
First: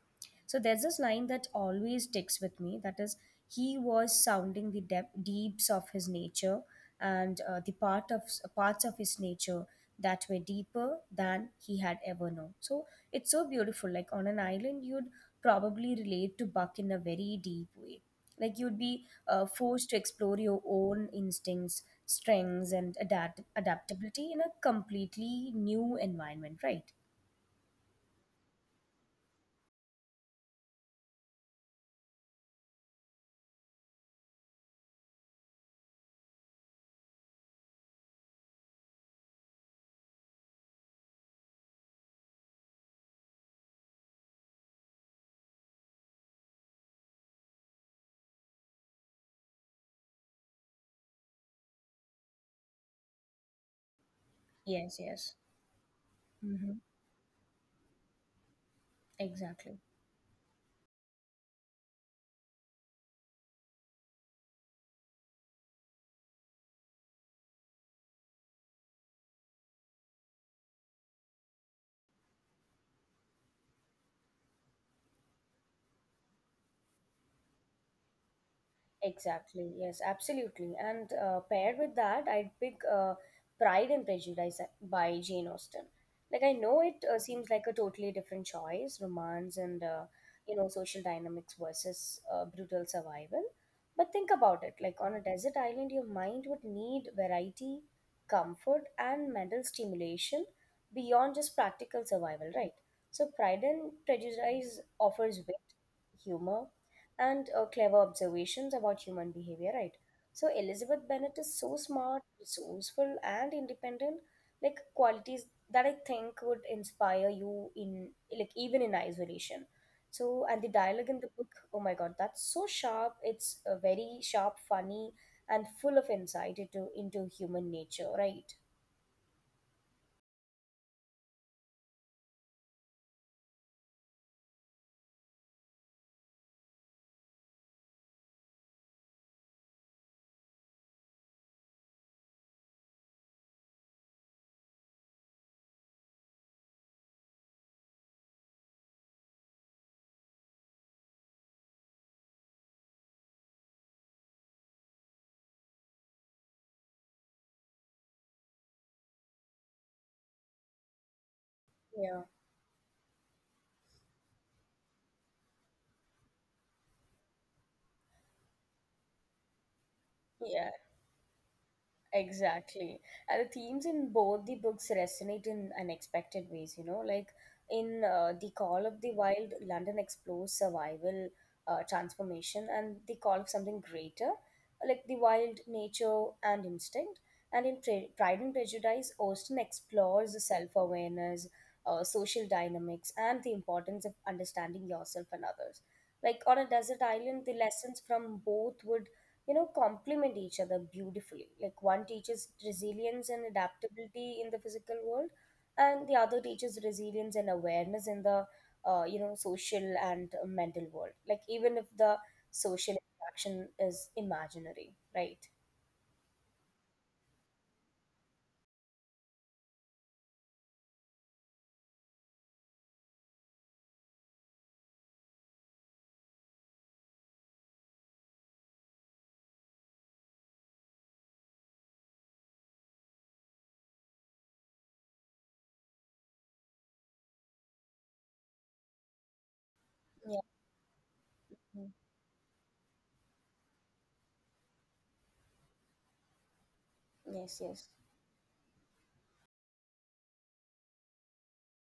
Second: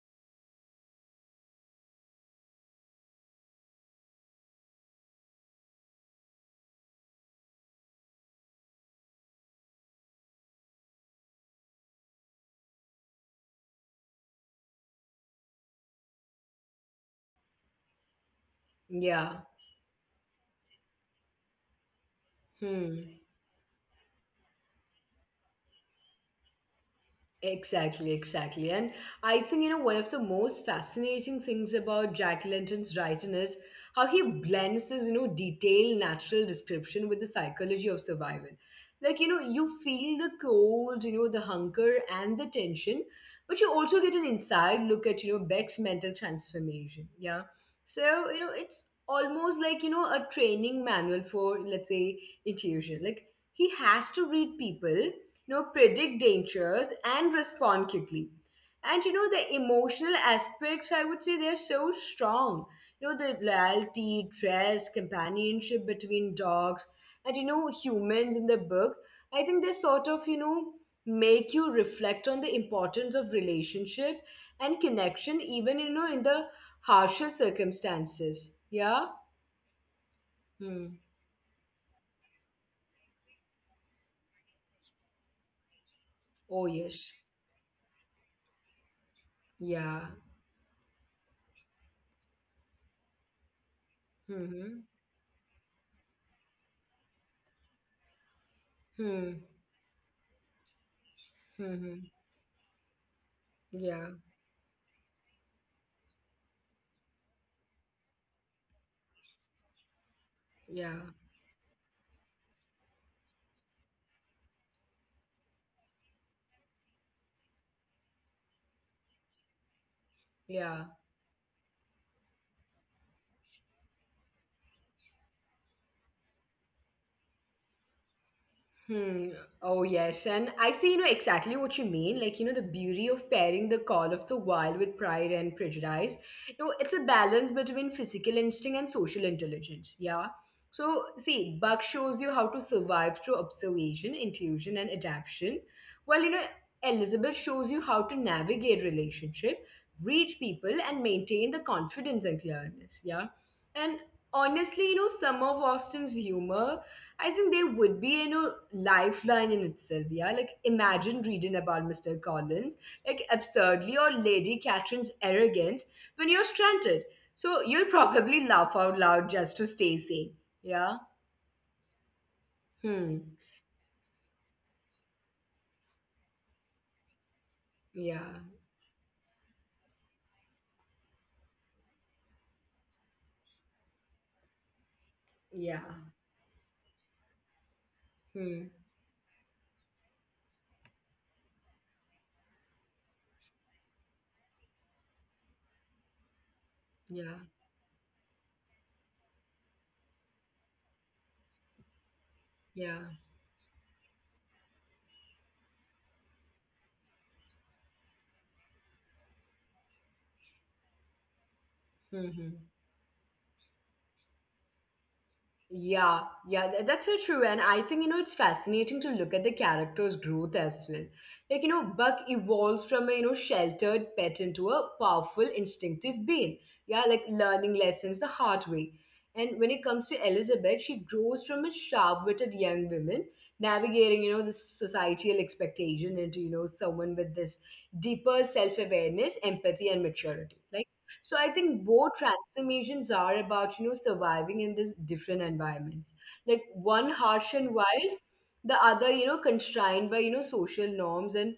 B: So there's this line that always sticks with me that is, he was sounding the deeps of his nature and the parts of his nature that were deeper than he had ever known. So it's so beautiful. Like on an island, you'd probably relate to Buck in a very deep way. Like you'd be
A: Yeah.
B: forced to explore your own instincts, strengths, and
A: Hmm.
B: adaptability in a completely new environment, right?
A: Exactly, exactly. And I think, one of the most fascinating things about Jack Lenton's writing is how he blends his, detailed natural description with the psychology of survival. Like, you feel the cold, the hunger and the tension, but you also get an inside look at, Beck's mental transformation. Yeah. So, it's almost like, a training manual for, let's say, intuition. Like, he has to read
B: Yes,
A: people,
B: yes.
A: predict
B: Mm-hmm.
A: dangers and respond quickly. And the
B: Exactly.
A: emotional aspects, I would say they're so strong. You know the loyalty, trust, companionship between dogs, and, humans in the book, I think they sort of, make you reflect on the importance of relationship and connection, even, in the harsher circumstances. Yeah?
B: Exactly. Yes, absolutely.
A: Hmm.
B: And paired with that, I'd pick Pride and Prejudice by Jane Austen. Like I
A: Oh,
B: know it
A: yes.
B: seems like a totally different choice, romance and
A: Yeah.
B: you know social dynamics versus brutal survival. But think about it.
A: Mm-hmm.
B: Like on a desert island, your mind would need variety, comfort, and
A: Hmm.
B: mental stimulation beyond just practical
A: Hmm.
B: survival, right? So Pride and
A: Yeah.
B: Prejudice offers wit, humor, and clever observations about human behavior, right? So Elizabeth
A: Yeah.
B: Bennet is so smart, resourceful, and independent, like qualities that I think would inspire you in like even in isolation. So and the dialogue
A: Yeah.
B: in the book, oh my god, that's so sharp. It's very sharp, funny, and full of insight into human nature, right?
A: Hmm. Oh, yes. And I see, exactly what you mean. Like, you know, the beauty of pairing the call of the wild with pride and prejudice. You know, it's a balance between physical instinct and social intelligence. Yeah. So, see, Buck shows you how to survive through observation, intuition, and adaptation. While, you know, Elizabeth shows you how to navigate relationship, reach people, and maintain the confidence and clearness. Yeah. And honestly, you know, some of Austin's humor I think they would be, you know, lifeline in itself, yeah. Like imagine reading
B: Yeah,
A: about Mr. Collins, like absurdly, or Lady Catherine's arrogance when you're stranded. So you'll probably laugh out loud just to stay sane.
B: yeah.
A: Yeah.
B: Exactly. And the
A: Hmm.
B: themes in both the books resonate in unexpected ways, you know, like in The
A: Yeah.
B: Call of the Wild, London explores survival, transformation, and the call of something greater, like the wild
A: Yeah.
B: nature and instinct. And in Pride and
A: Hmm.
B: Prejudice, Austen explores the self awareness, social dynamics, and the importance of understanding yourself and others. Like on a desert island, the
A: Yeah.
B: lessons from both would you know complement each other beautifully, like one teaches resilience
A: Yeah.
B: and adaptability in the physical world and the other teaches resilience and awareness in the you know social and mental world, like even if the
A: Hmm. Hmm.
B: social interaction is imaginary, right?
A: Yeah, yeah, that's so true. And I think, you know, it's fascinating to look at the character's growth as well. Like, you know, Buck evolves from a, you know, sheltered pet into a powerful, instinctive being. Yeah, like learning lessons the hard way. And when it comes to Elizabeth, she grows from a sharp-witted young woman, navigating, you know, the societal expectation into, you know, someone with this deeper self-awareness, empathy,
B: Yeah.
A: and maturity. Like, so I
B: Mm.
A: think both transformations are about, you know, surviving in these different environments. Like one
B: Yes,
A: harsh and wild, the other, you know, constrained by, you know, social norms. And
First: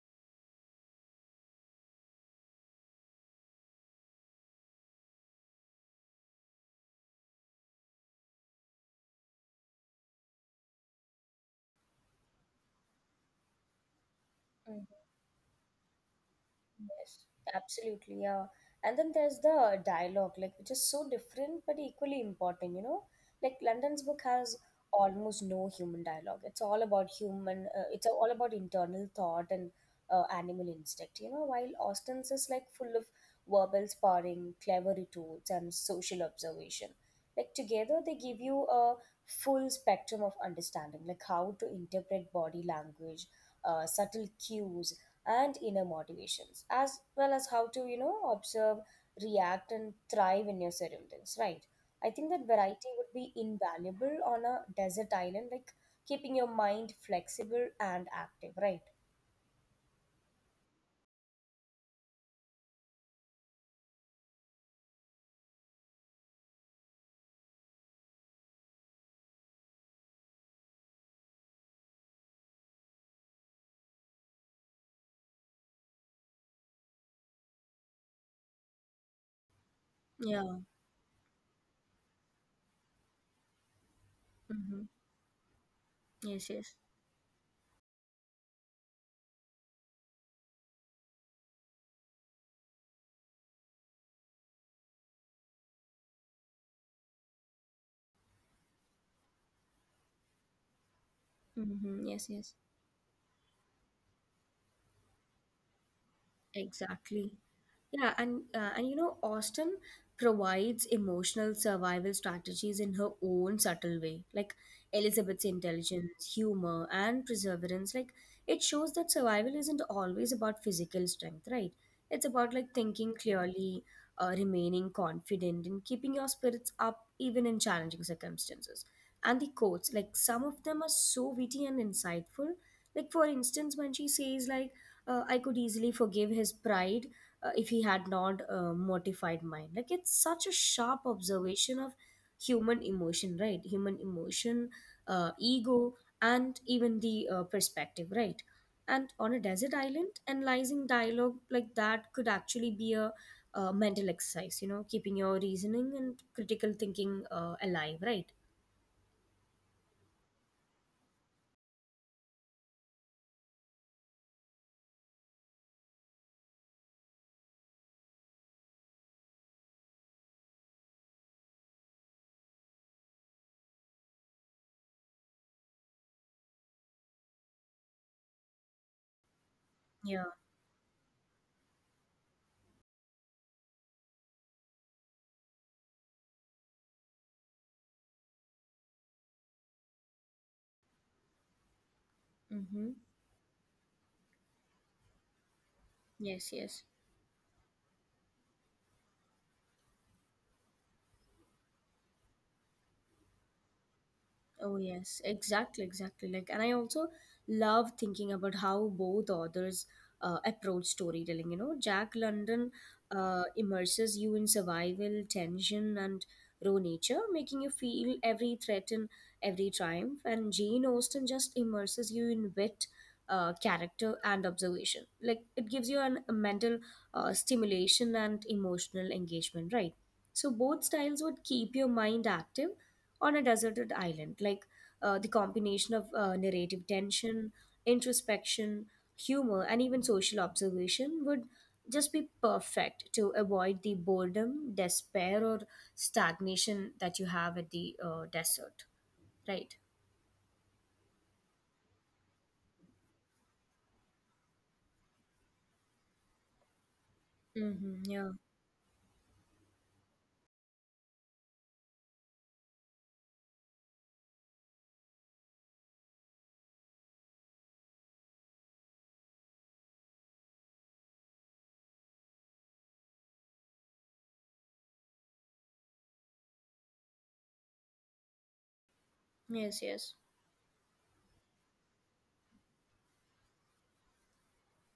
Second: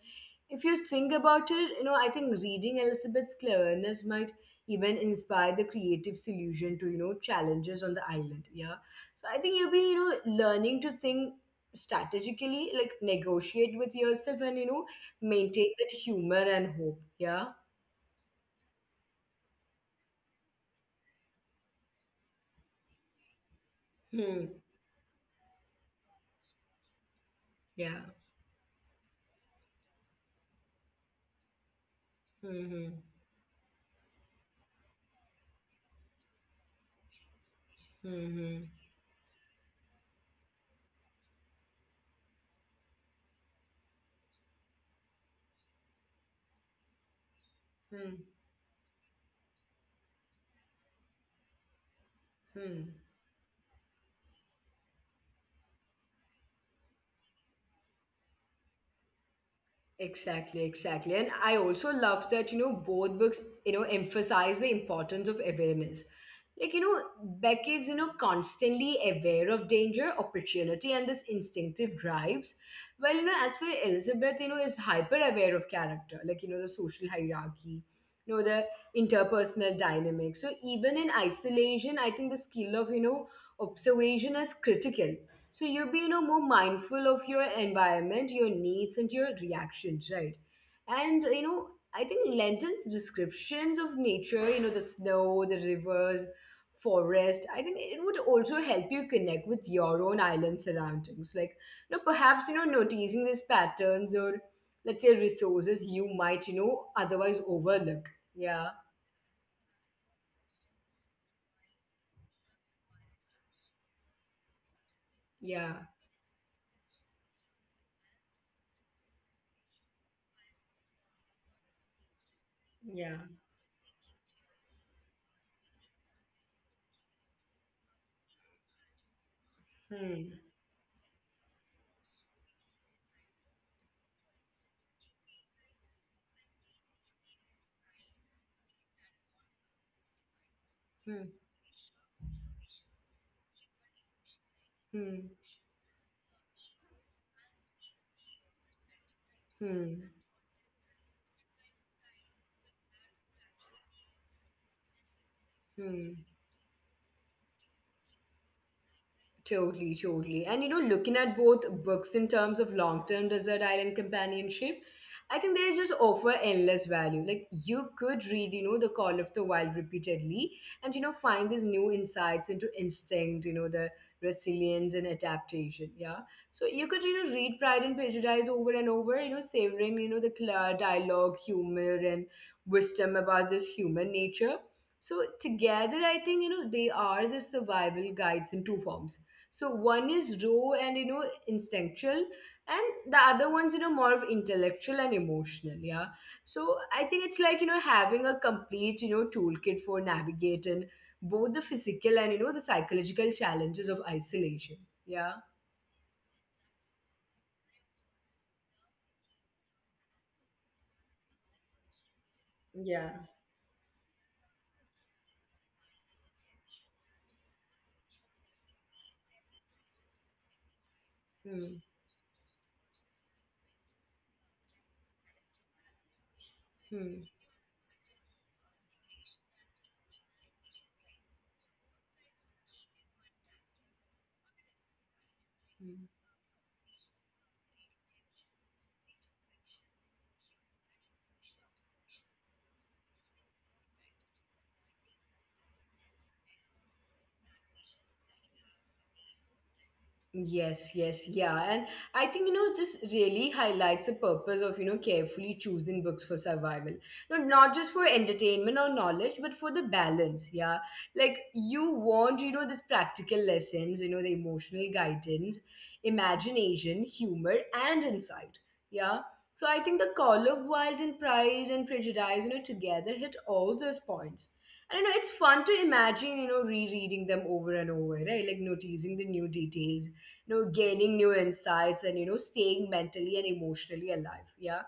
A: if you think about it, you know, I think reading Elizabeth's cleverness might even inspire the creative solution to, you know, challenges on the island. Yeah. So I think you'll be, you know, learning to think strategically, like negotiate with yourself and, you know,
B: yes.
A: maintain that humor and hope.
B: Yes,
A: Yeah.
B: absolutely, yeah. And then there's the dialogue, like which is so different but equally important, you know? Like London's book
A: Hmm.
B: has almost no human dialogue. It's all about human, uh,
A: Yeah.
B: it's all about internal thought and animal instinct, you know? While Austen's is like
A: Hmm.
B: full of verbal sparring, clever retorts, and social observation. Like together, they give you
A: Hmm.
B: a full spectrum of understanding, like how to interpret body language, subtle cues, and inner motivations as well as how to you
A: Hmm.
B: know observe, react, and thrive in your surroundings, right? I think that variety
A: Hmm.
B: would be invaluable on a desert island, like keeping your mind flexible and active, right?
A: Exactly, exactly. And I also love that, you know, both books, you know, emphasize the importance of awareness. Like, you know, Beckett's, you know, constantly aware of danger, opportunity, and this instinctive drives. Well, you know, as for Elizabeth, you know, is hyper aware of character, like, you know, the social hierarchy, you know, the interpersonal dynamics. So
B: Yeah.
A: even in isolation, I think the skill of, you know, observation is
B: Mm-hmm.
A: critical. So you'll be, you know, more
B: Yes, yes.
A: mindful of your environment, your needs, and your reactions, right? And you know, I think Lenton's descriptions of nature, you know, the snow, the rivers, forest, I think it would also help you connect with your own island surroundings. Like, you know,
B: Mm-hmm. Yes,
A: perhaps you
B: yes.
A: know, noticing these patterns or let's say resources you might, you know,
B: Exactly.
A: otherwise overlook.
B: Yeah, and
A: Yeah,
B: and you know, Austen provides emotional survival strategies in her own subtle way. Like Elizabeth's
A: yeah,
B: intelligence, humor, and perseverance, like it shows that survival isn't always about physical strength, right? It's about like thinking
A: yeah.
B: clearly, remaining confident, and keeping your spirits up even in challenging circumstances. And the quotes, like
A: Hmm.
B: some of them are so witty and insightful. Like for instance, when she says like, "I could easily forgive his pride." If he had not mortified mind, like it's such a sharp
A: Hmm.
B: observation of human emotion, right? Human emotion,
A: Hmm.
B: ego, and even the perspective, right? And on a desert
A: Hmm.
B: island, analyzing dialogue like that could actually be a mental exercise, you know, keeping your reasoning and
A: Hmm.
B: critical thinking alive, right?
A: Totally, totally. And you know, looking at both books in terms of long term desert island companionship, I think they just offer endless value. Like you could read, you know, The Call of the Wild repeatedly and, you know, find these new insights into instinct, you know, the resilience and adaptation. Yeah. So you could, you know, read Pride and Prejudice over and over, you know, savoring, you know, the
B: Yeah.
A: clear dialogue, humor, and wisdom about this human nature. So together, I think, you know, they are the survival guides in two forms, so one is raw and you know instinctual, and the
B: Mm-hmm.
A: other one's you know more of intellectual and emotional. Yeah. So
B: Yes,
A: I think
B: yes.
A: it's like you know having a complete you know toolkit for navigating both the physical and you know the psychological challenges of isolation.
B: Oh
A: Yeah.
B: yes, exactly, exactly. Like, and I also love thinking about how both authors approach storytelling. You know, Jack London
A: Yeah.
B: immerses you in survival, tension, and raw nature, making you feel every threat and every triumph. And Jane Austen just
A: Hmm.
B: immerses you in wit, character, and observation. Like, it gives you a mental
A: Hmm.
B: stimulation and emotional engagement, right? So both styles would keep your mind active on a deserted island. Like the combination
A: Hmm.
B: of narrative tension, introspection, humor, and even social observation would just be perfect to avoid the boredom, despair, or stagnation that you have at the desert, right?
A: Yes, yes, yeah. And I think, you know, this really highlights the purpose of, you know, carefully choosing books for survival. No, not just
B: Mm-hmm.
A: for
B: Yeah.
A: entertainment or knowledge, but for the balance, yeah. Like you want, you know, this practical lessons, you know, the emotional guidance, imagination, humor, and insight. Yeah. So I think the call of Wild and Pride and Prejudice, you know, together hit all those points. And you know, it's fun to imagine, you know, rereading them over and over, right? Like noticing the new
B: Yes. Yes.
A: details, you know gaining new insights and you know staying mentally and emotionally alive, yeah.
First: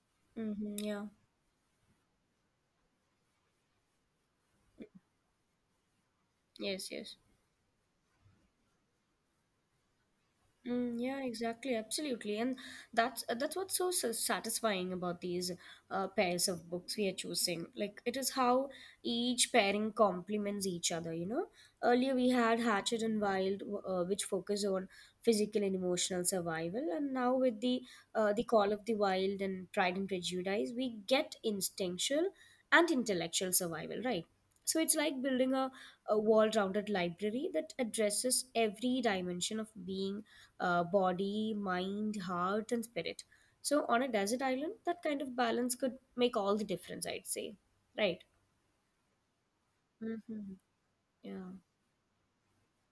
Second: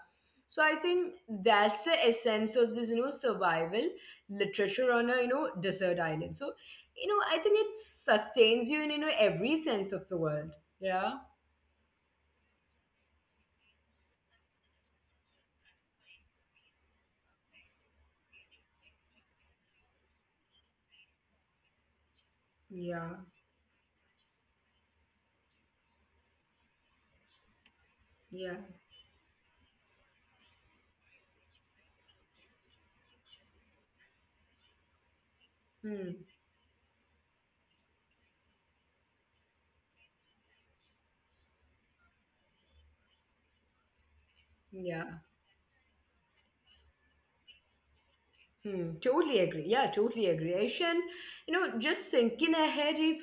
A: So I
B: Mm-hmm. Yeah.
A: think that's the essence of this you know survival literature on a you know desert island. So
B: Yes.
A: you know
B: Yes.
A: I think it sustains you in you know every sense of the world.
B: Mm,
A: Yeah.
B: yeah, exactly, absolutely, and that's that's what's so satisfying about these pairs of books we are choosing. Like it is how each pairing complements each other. You know, earlier we had
A: Yeah.
B: Hatchet and Wild, which focus on physical and emotional survival, and now with the
A: Yeah.
B: Call of the Wild and Pride and Prejudice, we get instinctual and intellectual survival, right? So it's like building
A: Hmm.
B: a well rounded library that addresses every dimension of being, body, mind, heart, and spirit. So, on a desert
A: Yeah.
B: island, that kind of balance could make all the difference, I'd say.
A: Hmm,
B: Right?
A: totally agree. Yeah, totally agree. Aish. And
B: Mm-hmm.
A: you know, just
B: Yeah.
A: thinking ahead, if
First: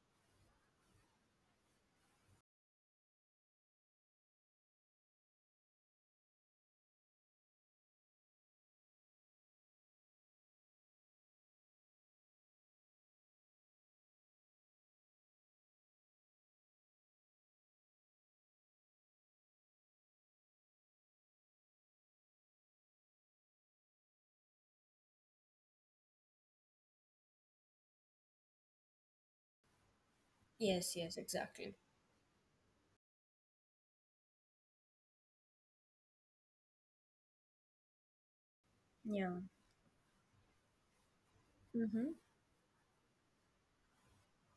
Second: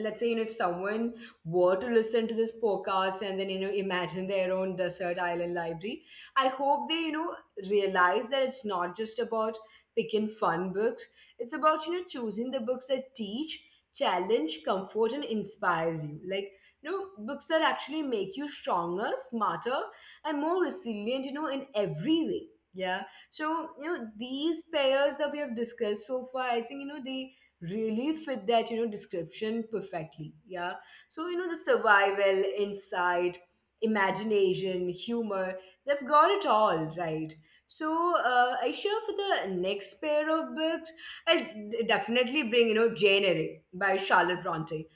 A: let's say you know if someone were to listen to this podcast and then you know imagine their own desert island library, I hope they you know realize that it's not just about picking fun books. It's about you know choosing the books that teach, challenge, comfort, and inspires you. Like you know, books that actually make you stronger, smarter, and more resilient. You know, in every way. Yeah, so, you know, these pairs that we have discussed so far, I think, you know, they really fit that, you know, description perfectly. Yeah.
B: Yes,
A: So, you
B: yes,
A: know, the
B: exactly.
A: survival, insight, imagination, humor, they've got it all, right? So, I sure for the
B: Yeah.
A: next pair of books, I'll definitely
B: Mm-hmm.
A: bring, you know, Jane Eyre by Charlotte Bronte.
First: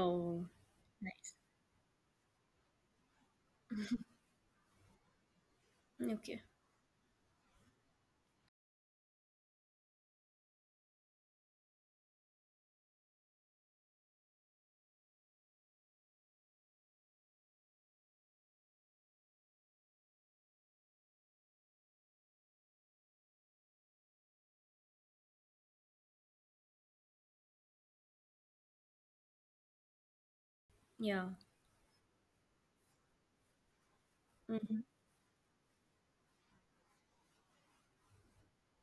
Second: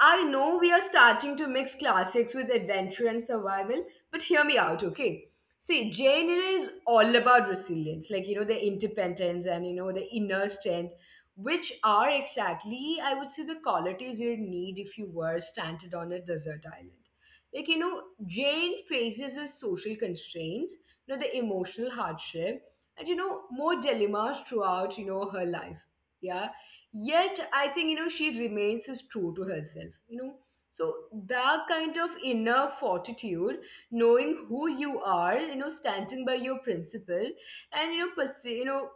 A: I know we are
B: Nice.
A: starting to mix classics with adventure and survival, but hear me out, okay? See, Jane
B: Okay.
A: Eyre is all about resilience, like, you know, the independence and, you know, the inner strength, which are exactly, I would say, the qualities you'd need if you were stranded on a desert island. Like, you know, Jane faces the social constraints, you know, the emotional hardship, and, you know, more dilemmas throughout, you know, her life. Yeah, yet I think you know she remains as true to herself you know. So
B: Yeah.
A: that kind of inner fortitude, knowing who
B: Mm-hmm.
A: you are you know standing by your principle, and you know you know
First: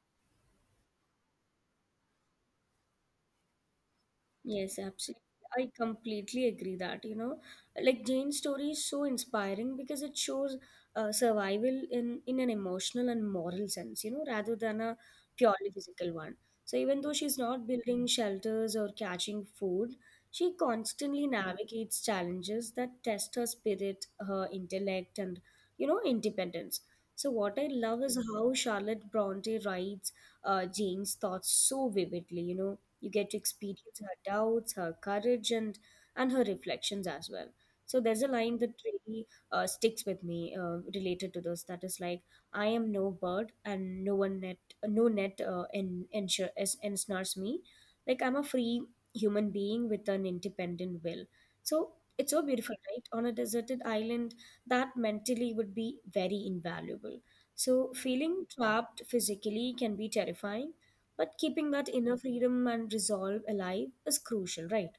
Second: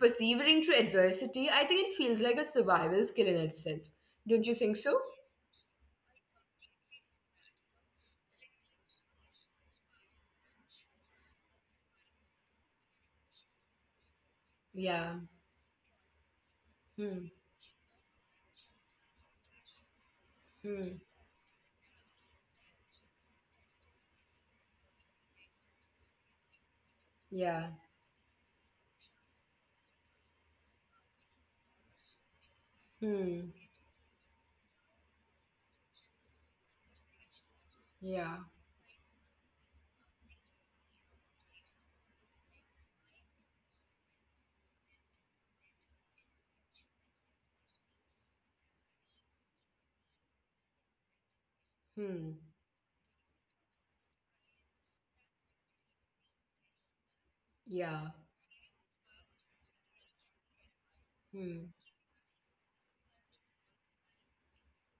A: persevering through adversity, I think it feels like a survival skill in itself. Don't you think
B: Yes,
A: so?
B: absolutely. I completely agree that, you know, like Jane's story is so inspiring because it shows survival in an emotional and moral sense, you know, rather than a
A: Yeah.
B: purely physical one. So even though
A: Hmm.
B: she's not building shelters or catching food, she
A: Hmm.
B: constantly navigates challenges that test her spirit, her intellect, and, you know, independence. So what
A: Yeah.
B: I love is how Charlotte Bronte writes Jane's thoughts so vividly, you know you get to
A: Hmm.
B: experience her doubts, her courage, and her reflections as well. So there's a
A: Yeah.
B: line that really sticks with me related to this. That is like, I am no bird, and no one net, no net en- ensure- es- ensnares me. Like I'm a free human being with an independent will. So
A: Hmm.
B: it's so beautiful, right? On a deserted island, that mentally would be very invaluable. So
A: Yeah.
B: feeling trapped physically can be terrifying, but keeping
A: Hmm.
B: that inner freedom and resolve alive is crucial, right?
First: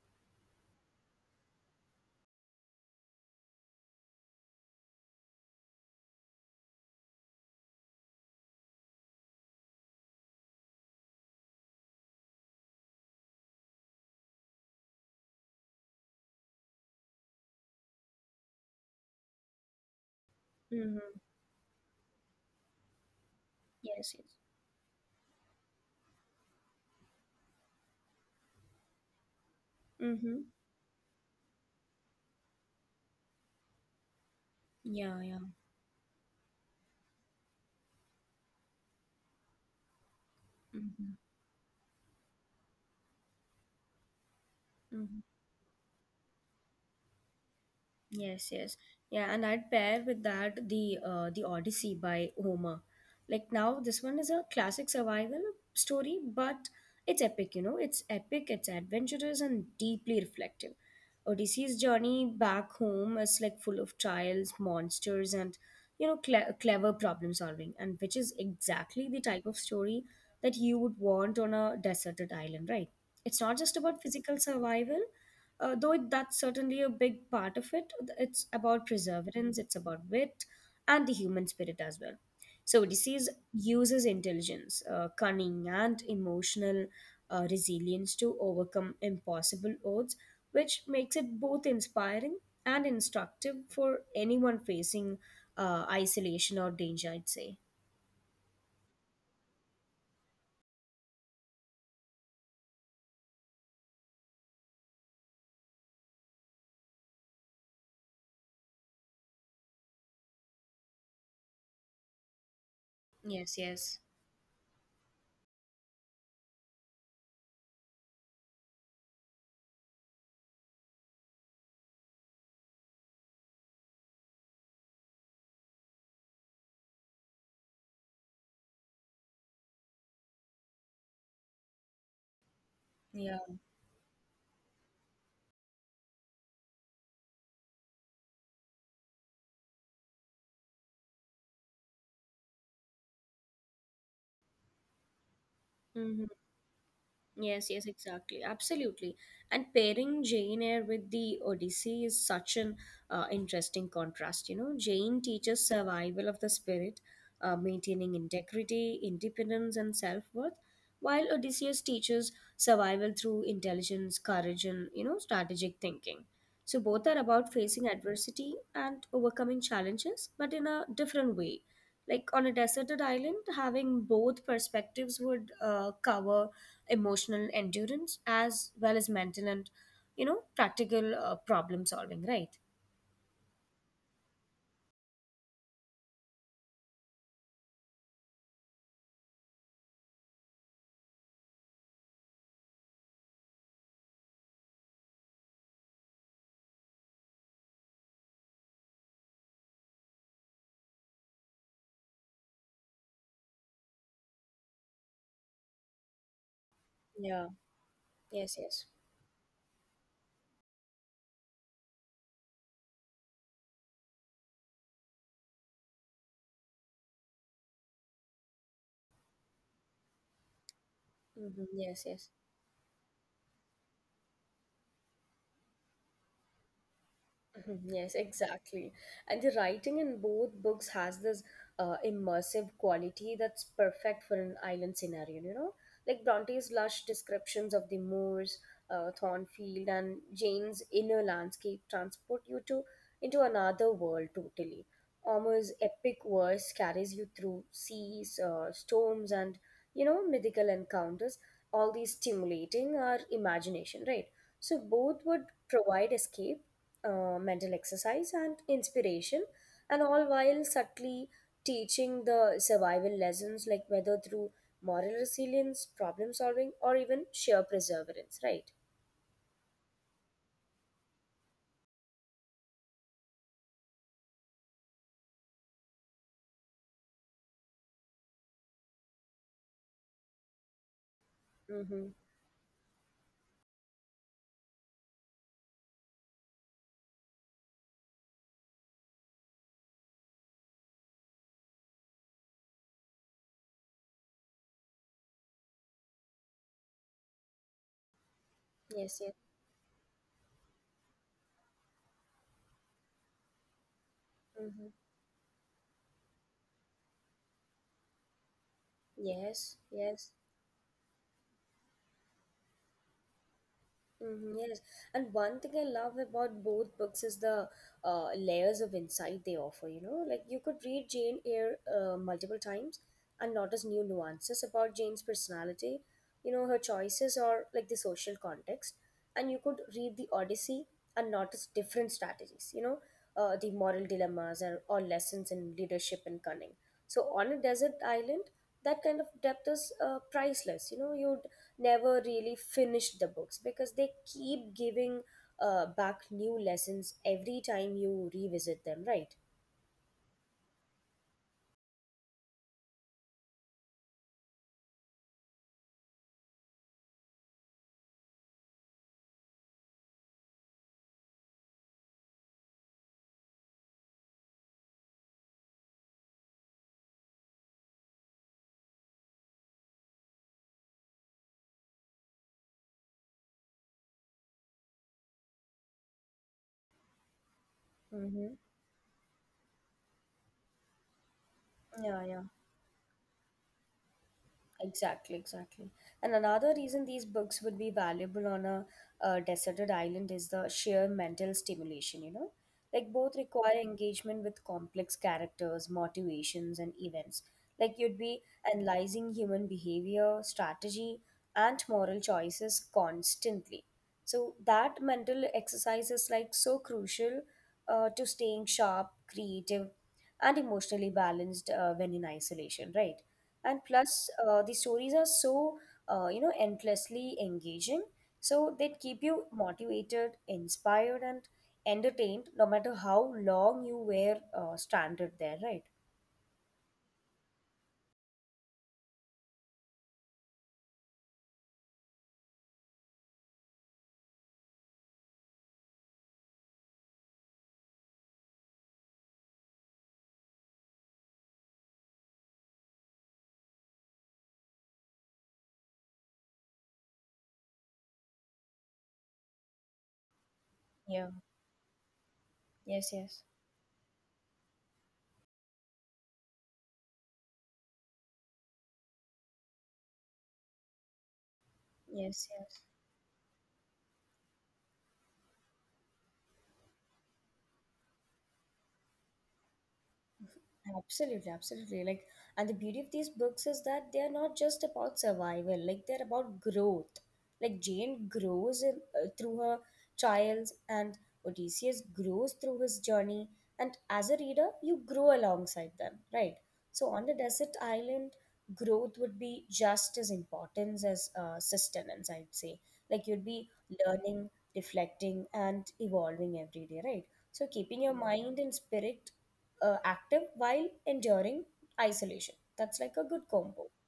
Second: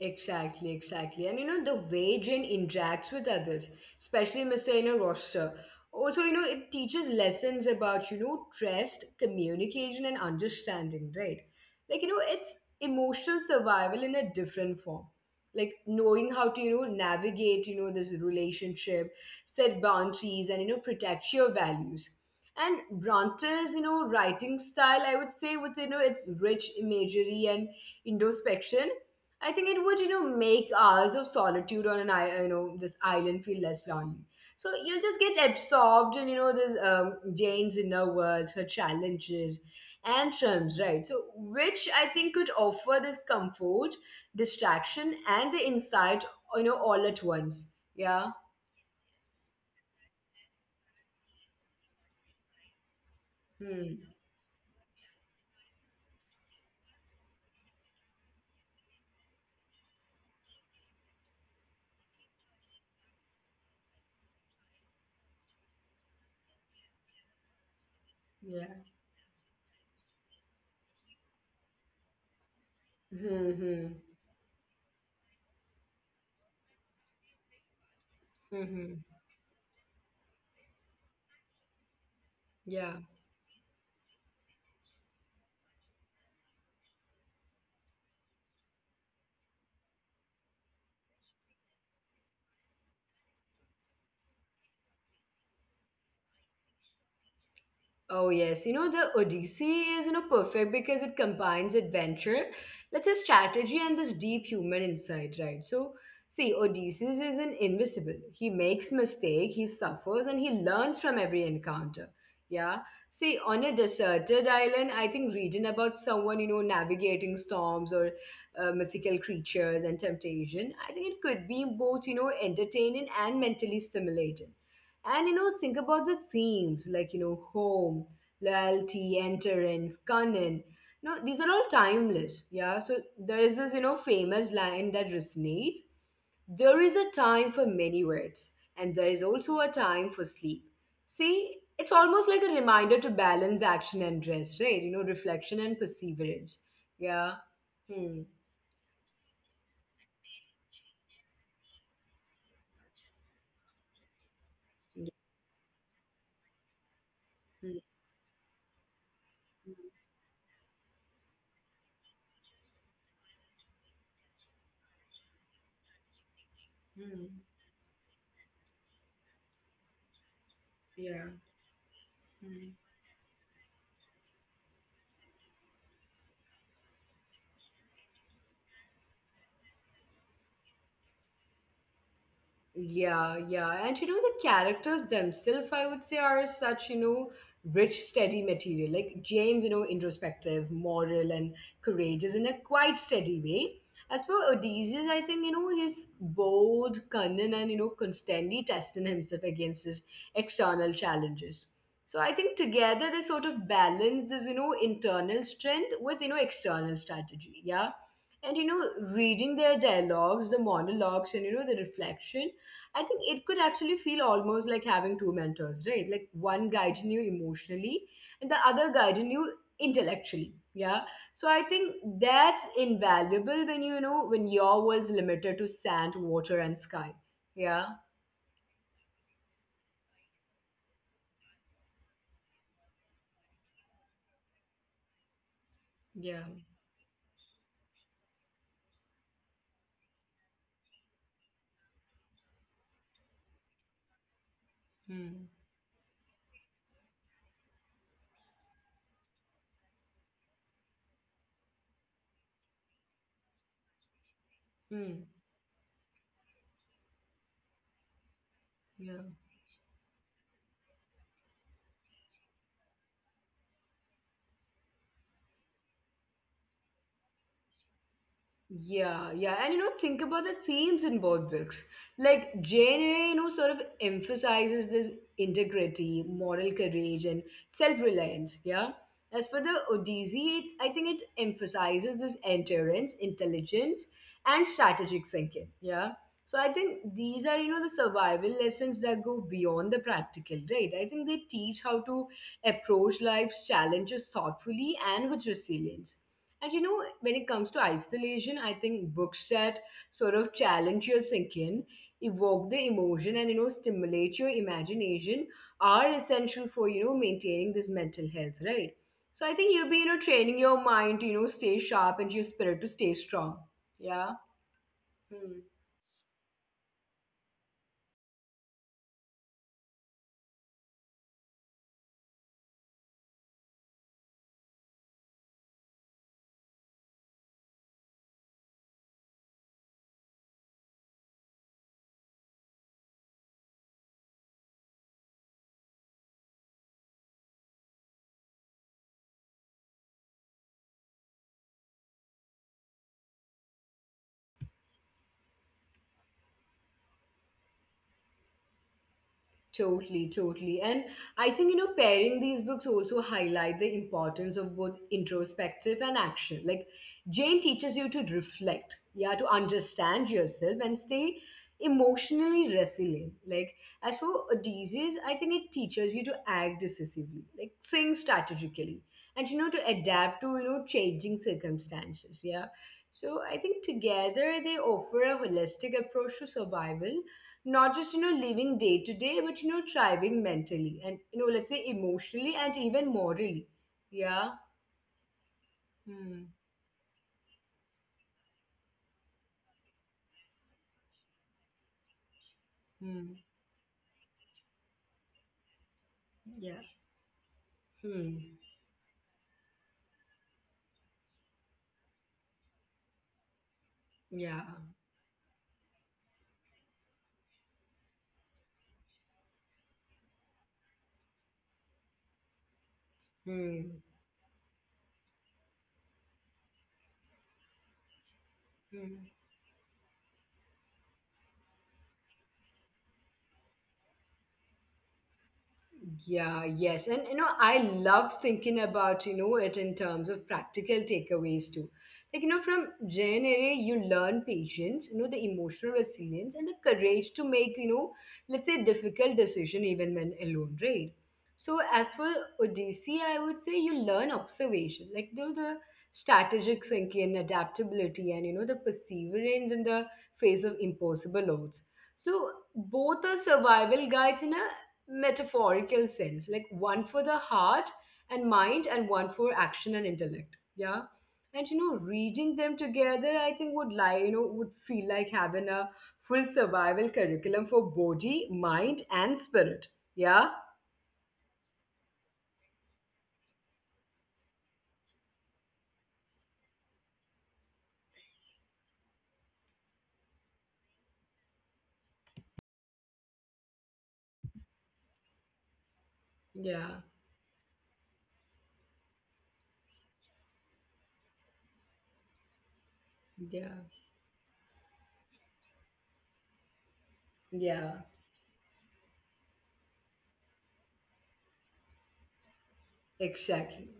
A: Exactly, exactly. And you know, the way Jane interacts with others, especially Mr. in a roster. Also, you know, it teaches lessons about, you know, trust, communication, and understanding, right? Like, you know, it's emotional survival in a different form. Like knowing how to, you know, navigate, you know, this relationship, set boundaries, and, you know,
B: Mm-hmm.
A: protect your values. And Bronte's, you know,
B: Yes, yes.
A: writing style, I would say, with, you know, its rich imagery and introspection, I think it would, you know,
B: Mm-hmm.
A: make hours of solitude on an you know this island feel less lonely. So you'll just
B: Yeah, yeah.
A: get absorbed in, you know, this Jane's inner world, her challenges and triumphs, right? So
B: hmm
A: which I think could offer this comfort, distraction,
B: Mm-hmm.
A: and the insight, you know, all at once. Yeah.
B: Yes, yes. Yeah, and I'd pair with that the Odyssey by Homer. Like now
A: Hmm.
B: this one is a classic survival story, but it's epic, you know. It's epic, it's adventurous and deeply reflective. Odyssey's journey back home is like full of trials, monsters, and you know clever problem solving, and which is
A: Yeah.
B: exactly the type of story that you would want on a deserted island, right? It's
A: Hmm.
B: not just
A: Hmm.
B: about physical survival, though that's certainly a big part of it, it's
A: Hmm.
B: about
A: Hmm.
B: perseverance, it's about wit, and the human spirit as well. So,
A: Yeah.
B: Odysseus uses intelligence, cunning, and emotional resilience to overcome impossible odds, which makes it both inspiring and instructive for anyone facing isolation or danger, I'd say.
A: Oh, yes. You know, the Odyssey is, you know, perfect because it combines adventure, let's say strategy, and this deep human insight, right? So, see, Odysseus isn't invisible. He makes mistake, he suffers, and he learns from every encounter. Yeah. See,
B: Yes,
A: on a
B: yes.
A: deserted island, I think reading about someone, you know, navigating storms or mythical creatures and temptation, I think it could be both, you know, entertaining and mentally stimulating. And you know, think about the themes like, you know, home, loyalty, endurance, cunning. No, these are all timeless. Yeah. So there is
B: Yeah.
A: this, you know, famous line that resonates. There is a time for many words, and there is also a time for sleep. See, it's almost like a reminder to balance action and rest, right? You know, reflection and
B: Mhm.
A: perseverance. Yeah.
B: Yes, yes,
A: Hmm.
B: exactly. Absolutely. And pairing Jane Eyre with the Odyssey is such an interesting contrast. You know,
A: Hmm.
B: Jane teaches survival of the spirit,
A: Hmm.
B: maintaining integrity, independence, and self worth, while Odysseus teaches survival through intelligence, courage, and, you know, strategic thinking. So both are
A: Hmm.
B: about facing adversity and overcoming challenges, but in a
A: Yeah.
B: different way. Like on a
A: Hmm.
B: deserted island, having both perspectives would cover emotional endurance as well as mental and you know practical problem solving, right?
A: Yeah, yeah. And you know, the characters themselves, I would say, are such, you know, rich, steady material. Like Jane's, you know, introspective, moral, and courageous in a quite steady way. As for Odysseus, I think, you know, he's bold, cunning, and, you know, constantly testing himself against his external challenges. So I think together they sort of balance this, you know, internal strength with, you know, external
B: Yeah.
A: strategy. Yeah. And,
B: Yes.
A: you know,
B: Yes.
A: reading their dialogues, the monologues, and, you know, the reflection, I think it could actually feel almost like having two mentors, right? Like one guiding you emotionally and the other guiding you intellectually. Yeah. So I think
B: Yes. Yes.
A: that's invaluable when you know when your world's limited to sand, water, and sky.
B: Mhm.
A: Yeah.
B: Yes, exactly. And the writing in both books has this immersive quality that's perfect for an island scenario, you know? Like
A: Yeah.
B: Bronte's lush descriptions of the moors, Thornfield, and Jane's inner landscape transport you to into another world totally.
A: Hmm.
B: Ormer's epic verse carries you through seas, storms, and you know mythical encounters. All these stimulating our imagination, right? So both
A: Hmm.
B: would provide escape, mental exercise, and
A: Yeah.
B: inspiration, and all while subtly teaching the survival lessons, like whether through moral resilience, problem solving, or even sheer perseverance, right?
A: Yeah, yeah. And you know, think about the themes in both books. Like Jane Eyre, you know, sort of emphasizes this integrity, moral courage, and self-reliance. Yeah. As for the Odyssey, it, I think it
B: Mm-hmm.
A: emphasizes this endurance, intelligence, and strategic thinking. Yeah. So I think these are, you know, the survival lessons that go beyond the practical, right? I think they teach how to approach life's challenges thoughtfully and with resilience. And you know, when it comes to isolation, I
B: Yes,
A: think
B: yes.
A: books that sort of challenge your thinking, evoke the emotion, and you know, stimulate your
B: Mm-hmm.
A: imagination are essential for you know maintaining this mental health, right? So I
B: Yes,
A: think you'll be
B: yes.
A: training your mind to stay sharp and your spirit to stay strong. Yeah.
B: Mm-hmm, yes, and one
A: Hmm.
B: thing I love about both books is the layers of insight they offer. You know, like you could read Jane Eyre multiple times and notice new nuances about Jane's personality, you know, her choices or like the social context. And you could read the Odyssey and notice different strategies, you know, the moral dilemmas or lessons in leadership and cunning. So on a desert island, that kind of depth is priceless. You know, you never really finished the books because they keep giving back new lessons every time you revisit them, right?
A: Totally, totally. And I think, pairing these books also highlight the importance of both introspective and action. Like Jane teaches you to reflect, yeah, to understand yourself and stay emotionally resilient. Like as for Odysseus, I think it teaches you to act decisively, like think strategically and, to adapt to, changing circumstances. Yeah. So I think together they offer a holistic approach to survival, not just
B: Mm-hmm.
A: living day to day, but thriving mentally and, let's say,
B: Yeah, yeah.
A: emotionally and even morally. Yeah.
B: Exactly, exactly. And
A: Hmm.
B: another reason these books would be valuable on a, deserted island is the sheer mental stimulation, you know? Like, both
A: Hmm.
B: require engagement with complex characters, motivations,
A: Yeah.
B: and events. Like, you'd be
A: Hmm.
B: analyzing human behavior, strategy, and moral choices constantly. So,
A: Yeah.
B: that mental exercise is like so crucial to staying sharp, creative, and emotionally balanced when in isolation, right? And
A: Hmm.
B: plus the stories are so you know endlessly engaging, so they keep
A: Hmm.
B: you motivated, inspired, and entertained no matter how long you were stranded there, right?
A: Yeah, yes. And I love thinking about, it in terms of practical takeaways too. Like, from JNRA, you learn patience, the emotional resilience and the courage to make, let's say, difficult decision even when alone, right? So as for Odyssey, I would say you learn observation, like the strategic thinking, adaptability, and, the perseverance in the face of
B: Yeah.
A: impossible odds. So
B: Yes,
A: both are
B: yes.
A: survival guides in a metaphorical sense, like one for the heart and mind and one for action and intellect. Yeah. And
B: Yes,
A: reading them
B: yes.
A: together, I think would lie would feel like having a full survival curriculum for body, mind, and spirit. Yeah.
B: Absolutely, absolutely. Like, and the beauty of these books is that they are not just about survival, like, they're about growth. Like, Jane grows in, through her trials, and Odysseus grows through his journey. And as a reader, you grow alongside them, right?
A: Yeah.
B: So, on a desert island, growth would be just as important as sustenance, I'd say. Like, you'd be
A: Yeah.
B: learning, reflecting, and evolving every day, right? So, keeping
A: Yeah.
B: your mind and spirit active while enduring isolation. That's like a good combo.
A: Exactly.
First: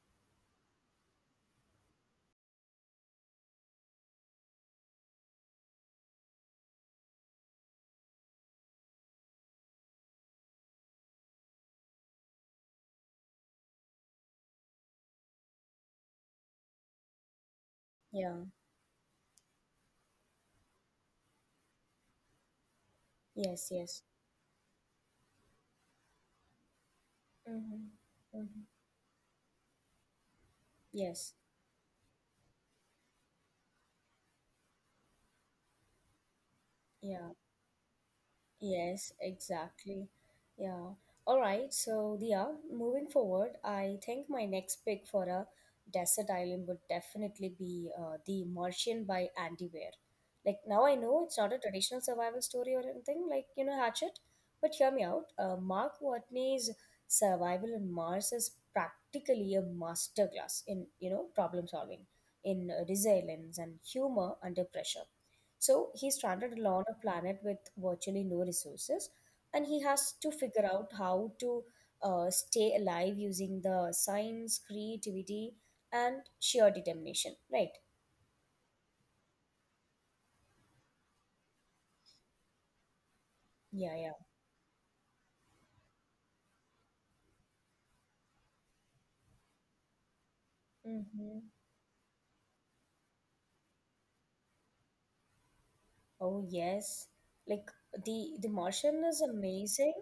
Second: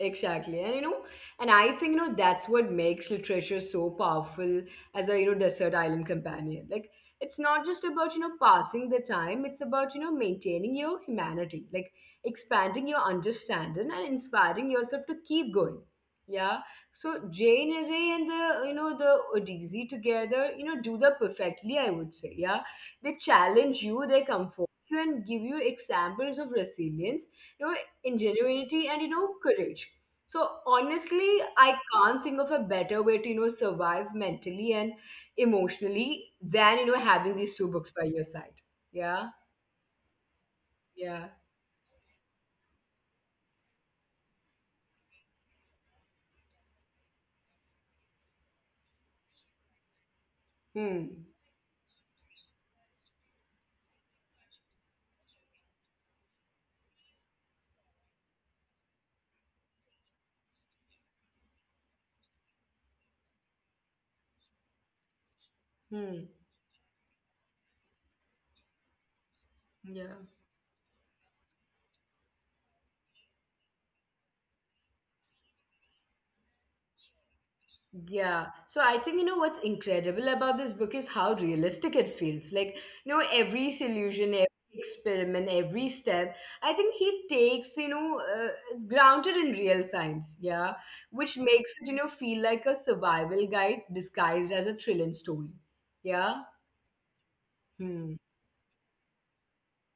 A: Exactly. And I think, that's what makes literature so powerful as a, desert island companion. Like, it's not just about, passing the time, it's about, maintaining your humanity, like expanding your understanding and inspiring yourself to keep going. Yeah. So Jane Eyre and
B: Yeah.
A: the, the Odyssey together, do that perfectly, I would say. Yeah. They
B: Yes.
A: challenge
B: Yes.
A: you, they comfort you, and give you examples of resilience, You know
B: Mm-hmm. Mm-hmm.
A: ingenuity, and courage. So
B: Yes.
A: honestly, I can't think of a better way to survive mentally and emotionally than
B: Yeah.
A: having these two books by your side.
B: Yes,
A: Yeah.
B: exactly. Yeah.
A: Yeah.
B: All right. So, Dia, moving forward, I think my next pick for a desert island would definitely be The Martian by Andy Weir. Like, now I know
A: Hmm.
B: it's not a traditional survival story or anything, like, you know, Hatchet, but hear me out. Mark Watney's Survival on Mars is practically a masterclass in, you know, problem solving, in resilience and humor under pressure. So
A: Hmm.
B: he stranded alone on a planet with virtually no resources, and he
A: Yeah.
B: has to figure out how to stay alive using the science, creativity, and sheer determination. Right?
A: Yeah. So I think, what's incredible about this book is how realistic it feels. Like, every
B: Yeah, yeah.
A: solution, every experiment, every step, I think he takes, it's grounded in real science. Yeah. Which
B: Mm-hmm.
A: makes it, feel like a survival guide disguised as a thrilling story.
B: Oh
A: Yeah.
B: yes, like
A: Hmm.
B: the Martian is amazing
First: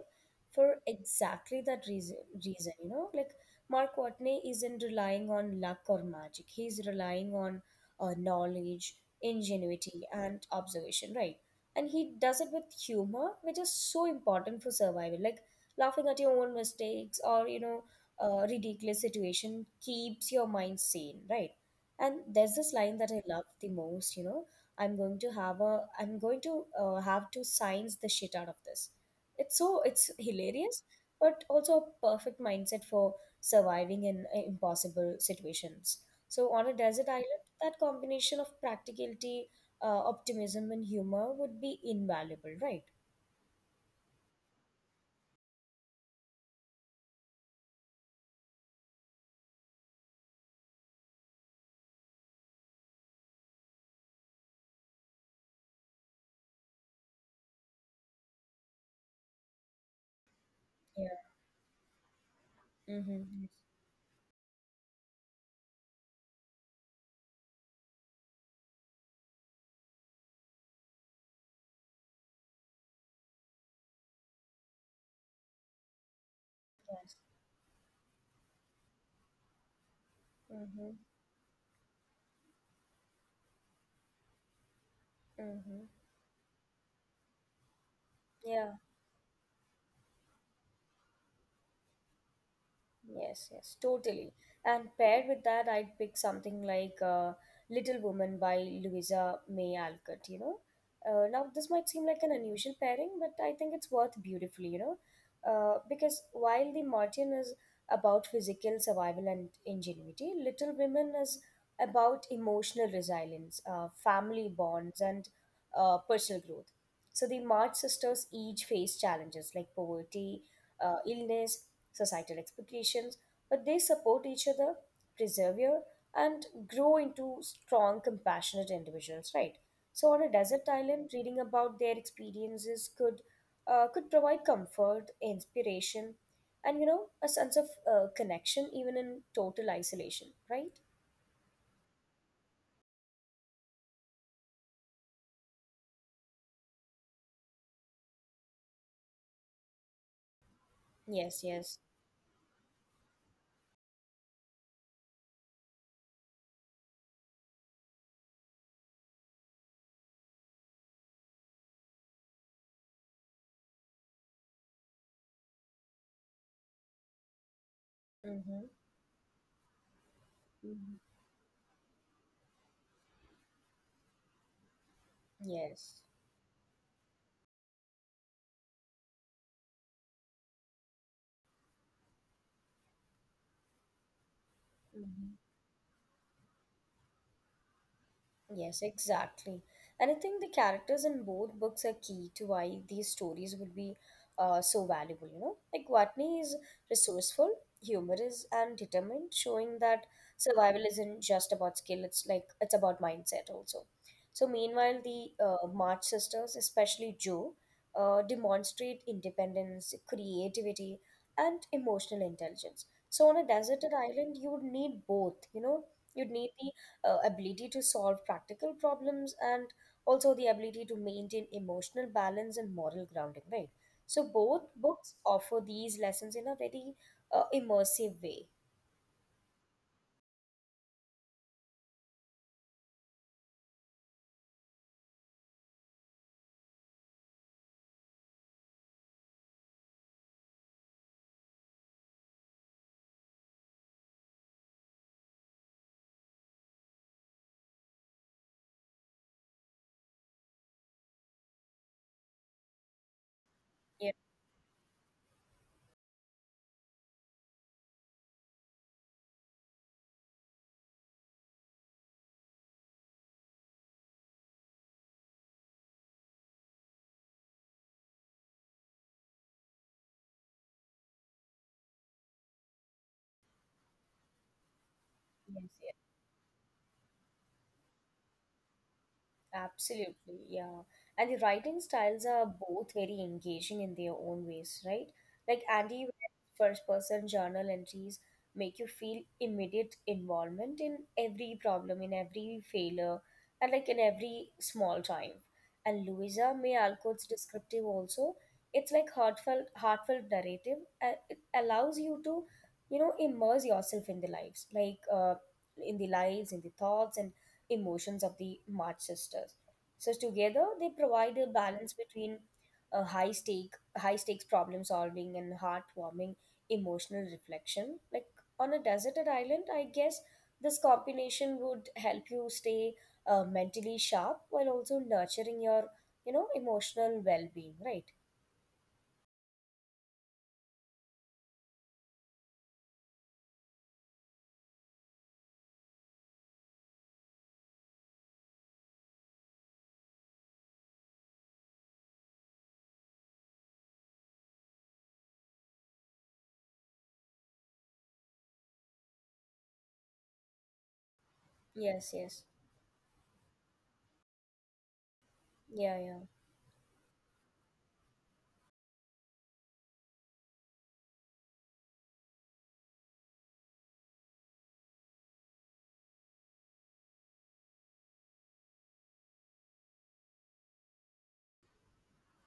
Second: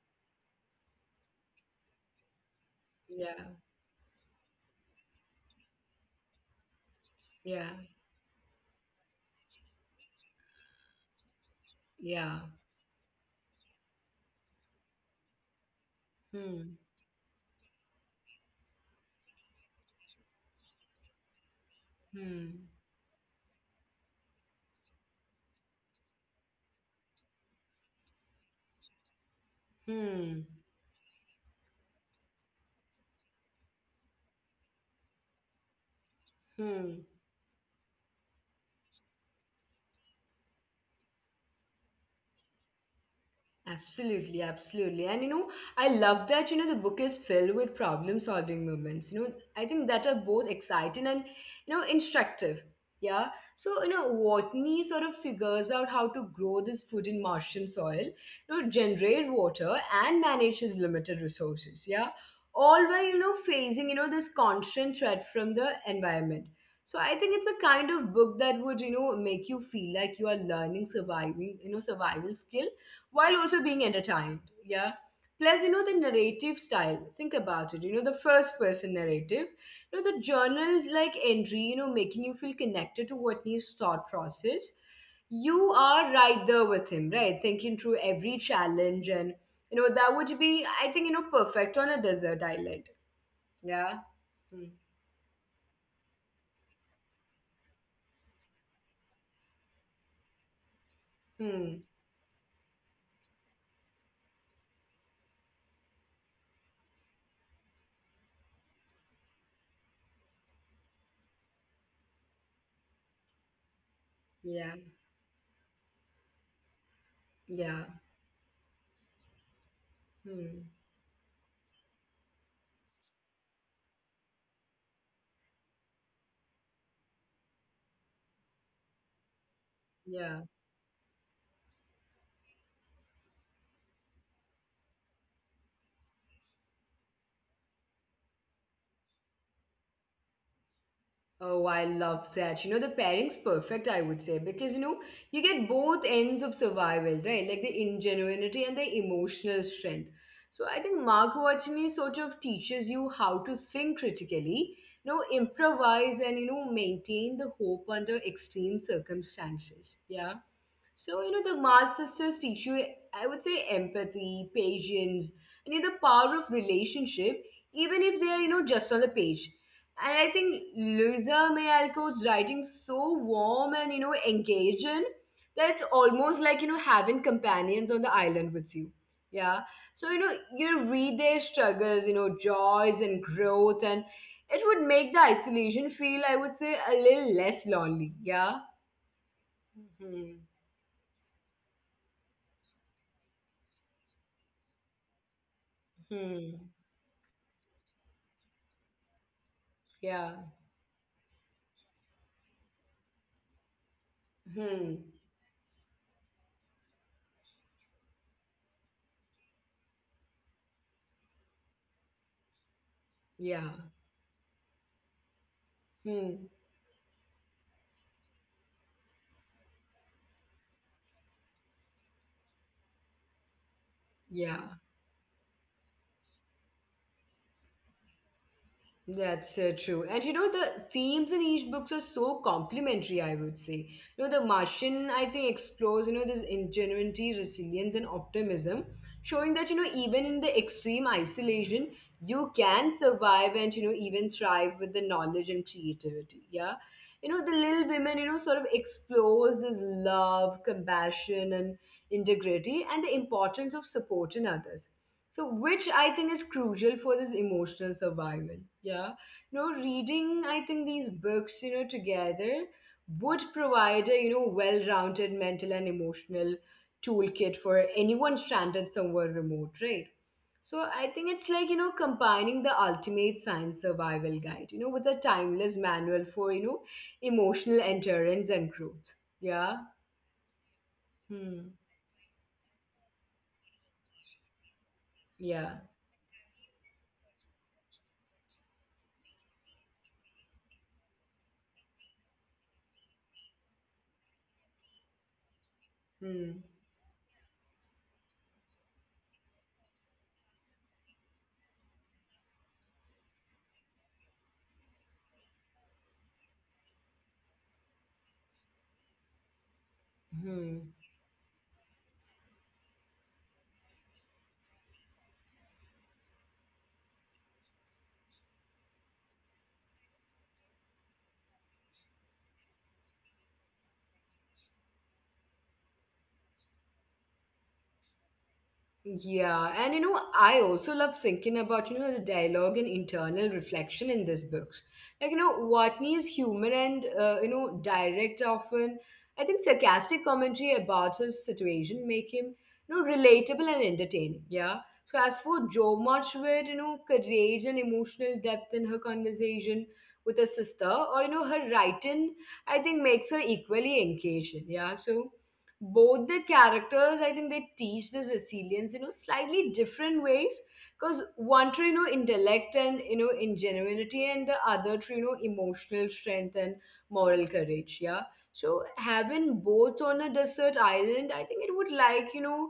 B: for exactly that reason, you know, like
A: Yeah.
B: Mark Watney isn't relying on luck or magic. He's relying on
A: Yeah.
B: knowledge, ingenuity, and observation, right? And he does
A: Yeah.
B: it with humor, which is so important for survival. Like laughing at your own
A: Hmm.
B: mistakes or you know, ridiculous situation keeps your mind sane, right? And there's
A: Hmm.
B: this line that I love the most, you know. I'm going to have to science the shit out of this. It's
A: Hmm.
B: hilarious, but also a perfect mindset for surviving in impossible situations. So on a
A: Hmm.
B: desert island, that combination of practicality, optimism, and humor would be invaluable, right?
A: Absolutely, absolutely. And I love that, the book is filled with problem solving moments. I think that are both exciting and, instructive. Yeah. So, Watney sort of figures out how to grow this food in Martian soil, generate water and manage his
B: Yeah.
A: limited resources. Yeah. All while,
B: Mm-hmm.
A: facing, this constant threat from the environment. So I think it's a kind of book that would, make you feel like you are learning surviving, survival skill while also being entertained. Yeah. Plus, the narrative style, think about it, the first person narrative, the journal
B: Mm-hmm.
A: like entry, making you feel connected to Whitney's thought process.
B: Mm-hmm.
A: You are right there with him, right? Thinking through
B: Yeah.
A: every challenge and, that would be, I think, perfect on a desert island.
B: Yes, yes,
A: Yeah.
B: totally. And
A: Hmm.
B: paired with that, I'd pick something like Little Woman by Louisa May Alcott, you know. Now, this might seem
A: Hmm.
B: like an unusual pairing, but I think it's worth beautifully, you know. Because while The Martian is about physical survival and ingenuity, Little Women is about emotional resilience, family
A: Yeah.
B: bonds, and personal growth. So the March
A: Yeah.
B: sisters each face challenges like poverty,
A: Hmm.
B: illness, societal expectations, but they support each other, persevere, and grow into strong, compassionate individuals, right? So, on a
A: Yeah.
B: desert island, reading about their experiences could provide comfort, inspiration, and you know a sense of connection even in total isolation, right?
A: Oh, I love that. The pairing's perfect, I would say, because you get both ends of survival, right? Like the ingenuity and the emotional strength. So I think
B: Yes,
A: Mark
B: yes,
A: Watney sort of teaches you how to think critically, improvise, and maintain the hope under extreme circumstances. Yeah. So, the Mars sisters teach you, I would say, empathy, patience, and, the power of relationship, even if they're,
B: mm-hmm.
A: just on the page. And I think
B: Mm-hmm.
A: Louisa May Alcott's writing so warm and, engaging that it's
B: Yes.
A: almost like, having companions on the island with you. Yeah. So, you read their struggles, joys, and growth, and it would make the
B: Mm-hmm.
A: isolation feel, I would say, a little less lonely. Yeah.
B: Yes, exactly. And
A: Hmm.
B: I think the characters in both books are key to why these stories would be so valuable, you know? Like Watney
A: Hmm.
B: is resourceful, humorous, and determined, showing that
A: Yeah.
B: survival isn't just about skill, it's about mindset also. So
A: Hmm.
B: meanwhile, the March sisters, especially Joe, demonstrate independence, creativity, and emotional intelligence. So on a
A: Yeah.
B: deserted island, you would need both, you know?
A: Hmm.
B: You'd need the ability to solve practical problems and also the ability to maintain emotional balance and moral grounding, right? So
A: Yeah.
B: both books offer these lessons in a very immersive way.
A: That's true. And the themes in each books are so complementary, I would say. The Martian, I think, explores, this ingenuity, resilience, and optimism, showing that, even in the extreme isolation, you can survive and, even thrive with the knowledge and creativity. Yeah. The Little Women, sort of explores this love, compassion, and integrity and the importance of
B: Yeah.
A: supporting others. So, which I think is crucial for this emotional survival. Yeah. Reading, I think these books, together would provide a, well rounded mental and emotional toolkit for anyone stranded somewhere remote, right? So, I think it's like, combining the ultimate science survival guide, with a timeless manual
B: Yes.
A: for, emotional endurance and growth. Yeah.
B: Absolutely, yeah. And the
A: Hmm.
B: writing styles are both very engaging in their own ways, right?
A: Yeah.
B: Like Andy Weir's first person journal entries make you feel immediate involvement in every problem, in every failure, and like in every small triumph. And
A: Hmm.
B: Louisa May Alcott's descriptive also, it's like heartfelt narrative. It allows you to, you know, immerse yourself in the lives, in the thoughts, and emotions of the March sisters. So
A: Hmm.
B: together they provide a balance between a high stakes problem solving and heartwarming emotional reflection. Like on a deserted island, I guess this combination would help you stay mentally sharp while also nurturing your you know emotional well-being, right?
A: Yeah, and I also love thinking about, the dialogue and internal reflection in these books. Like, Watney is human and, direct often. I think sarcastic commentary about his situation make him, relatable and entertaining. Yeah. So as for Jo Marchwood, courage and emotional depth in her conversation with her sister or, her writing,
B: Yes, yes.
A: I think makes her equally engaging. Yeah. So,
B: Yeah,
A: both the
B: yeah.
A: characters, I think they teach this resilience, slightly different ways, because one through intellect and ingenuity, and the other through emotional strength and moral courage. Yeah. So having both on a desert island, I think it would like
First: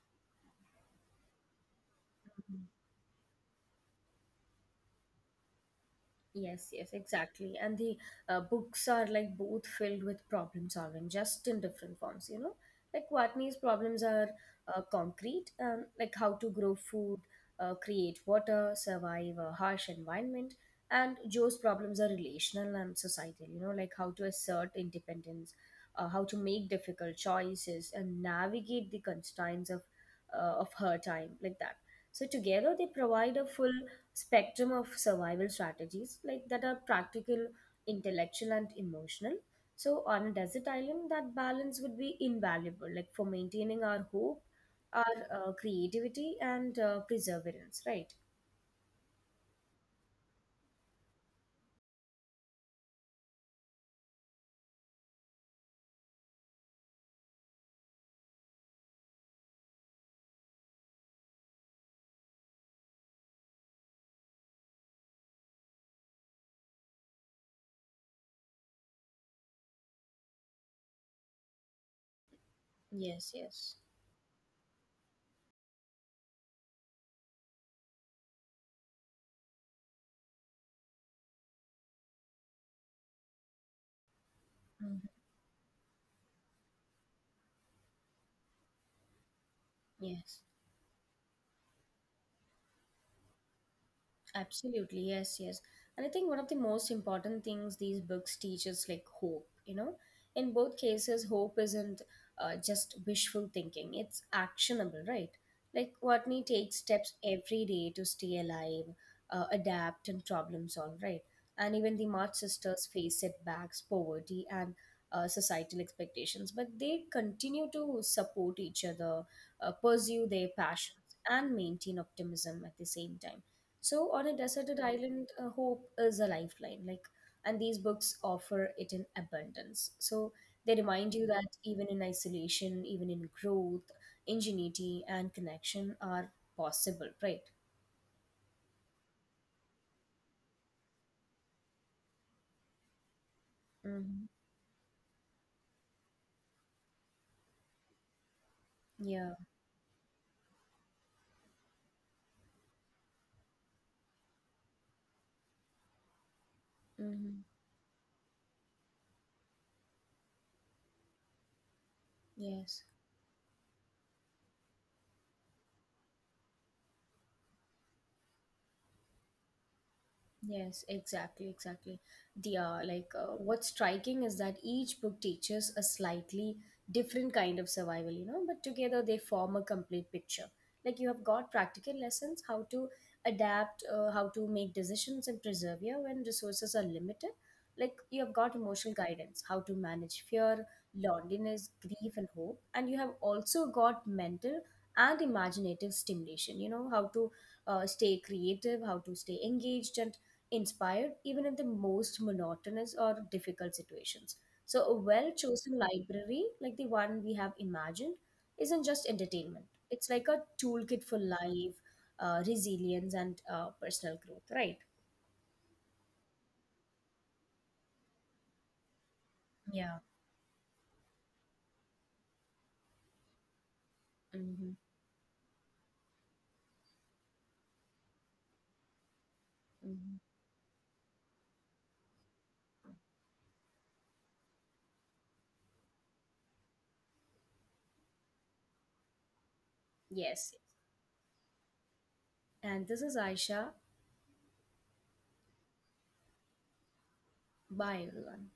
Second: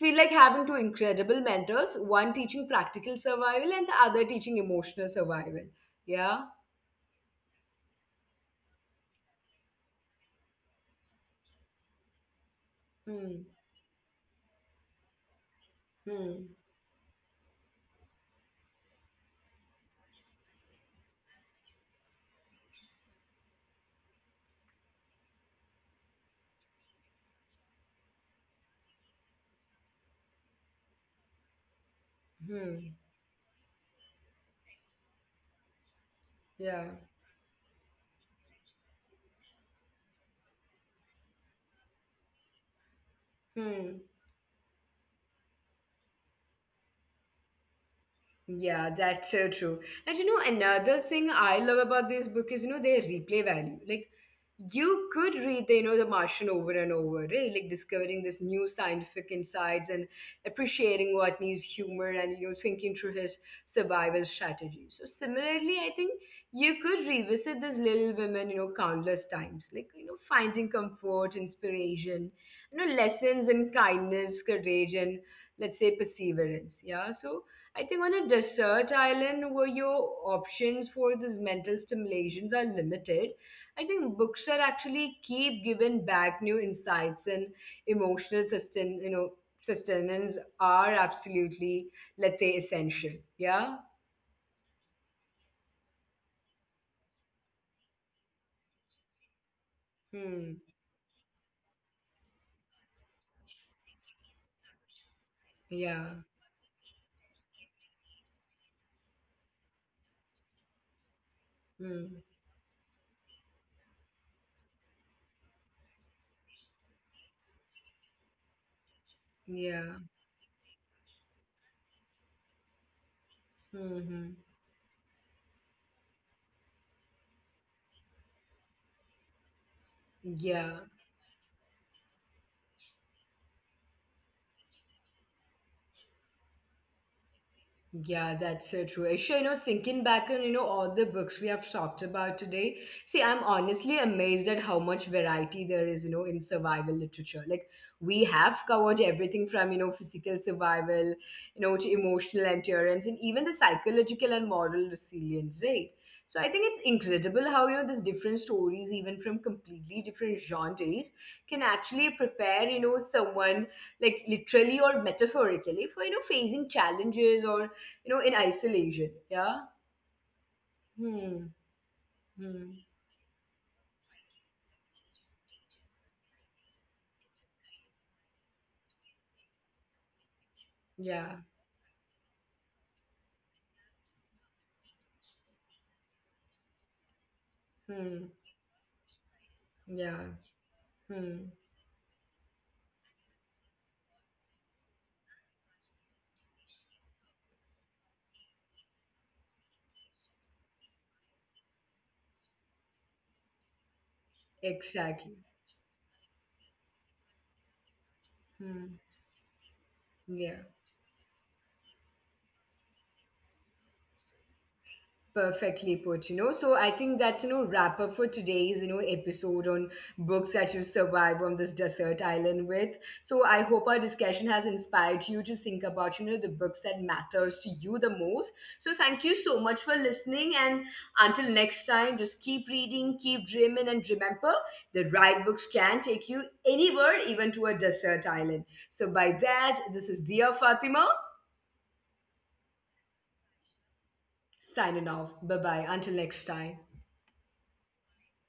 A: feel like having two incredible mentors, one teaching practical survival and the other teaching emotional survival. Yeah.
B: Yes, yes, exactly. And the books are like both filled with problem solving, just in different forms, you know. Like
A: Hmm.
B: Watney's problems are concrete, like how to
A: Hmm.
B: grow food, create water, survive a harsh environment. And Joe's problems are relational and societal, you know, like how to assert independence, how to make difficult choices, and navigate the constraints of her time, like that. So together they
A: Hmm.
B: provide a full spectrum of survival strategies like that are
A: Yeah.
B: practical, intellectual, and emotional. So on a desert island that balance would be invaluable, like for maintaining our
A: Hmm.
B: hope, our creativity, and perseverance, right?
A: Yeah, that's so true. And another thing I love about this book is, their replay value. Like, you could read, The Martian over and over, right? Like, discovering this new scientific insights and appreciating Watney's humor and, thinking through his survival strategies. So, similarly, I think you could revisit this Little Women, countless times. Like, finding comfort, inspiration,
B: Yes,
A: lessons
B: yes.
A: in kindness, courage, and let's say perseverance. Yeah. So, I think on a desert island where your options for these mental stimulations are limited, I think books are
B: Mhm.
A: actually keep giving back new insights and emotional
B: Yes.
A: sustenance are absolutely, let's say, essential. Yeah.
B: Absolutely, yes, yes. And I think one of the most important things these books teach is like hope, you know. In
A: Hmm.
B: both cases, hope isn't just wishful thinking, it's actionable, right? Like
A: Yeah.
B: Watney takes steps every day to stay alive, adapt, and problem solve, right? And even the
A: Hmm.
B: March sisters face setbacks, poverty, and societal expectations, but they continue to support each other,
A: Yeah.
B: pursue their passions, and maintain optimism at the same time.
A: Hmm.
B: So on a
A: Hmm.
B: deserted island, hope is a lifeline. Like, and these books offer it in abundance. So they
A: Yeah.
B: remind you that even in isolation, even in growth, ingenuity and connection are possible. Right?
A: Yeah, that's so true. Aisha, thinking back on, all the books we have talked about today, see, I'm honestly
B: hmm
A: amazed at how much variety there is, in survival literature. Like, we have covered
B: Yeah.
A: everything from, physical survival, to emotional endurance and even the psychological and moral resilience, right? So I think it's
B: hmm
A: incredible how, these different stories, even from completely different genres, can actually prepare,
B: Yes.
A: someone like literally or metaphorically for facing challenges or in isolation. Yeah.
B: Yes, exactly,
A: Hmm.
B: exactly. The
A: Hmm.
B: what's striking is that each book teaches a slightly different kind of survival, you know, but together they form a complete picture. Like you have
A: Yeah.
B: got practical lessons, how to adapt, how to make decisions and persevere when resources are limited. Like you
A: Hmm.
B: have got emotional guidance, how to manage
A: Yeah.
B: fear,
A: Hmm.
B: loneliness, grief, and hope. And you have also got mental and imaginative stimulation, you know, how to stay creative, how to stay engaged and inspired even in the most monotonous or difficult situations. So, a well
A: Exactly.
B: chosen library, like the one we have imagined, isn't
A: Hmm.
B: just entertainment, it's like a
A: Yeah.
B: toolkit for life, resilience, and personal growth, right?
A: Perfectly put, So I think that's, wrap up for today's, episode on
B: Yeah.
A: books that you survive on this desert island with. So I hope our discussion has
B: Mm-hmm.
A: inspired you to think about, the books that matters to you the most. So thank you so much for
B: Mm-hmm.
A: listening. And until next time, just keep reading, keep dreaming, and remember the right books can take you anywhere, even to a desert island. So by that, this is
B: Yes.
A: Dia Fatima
B: And this is Aisha.
A: signing off. Bye-bye. Until next time.
B: Bye, everyone.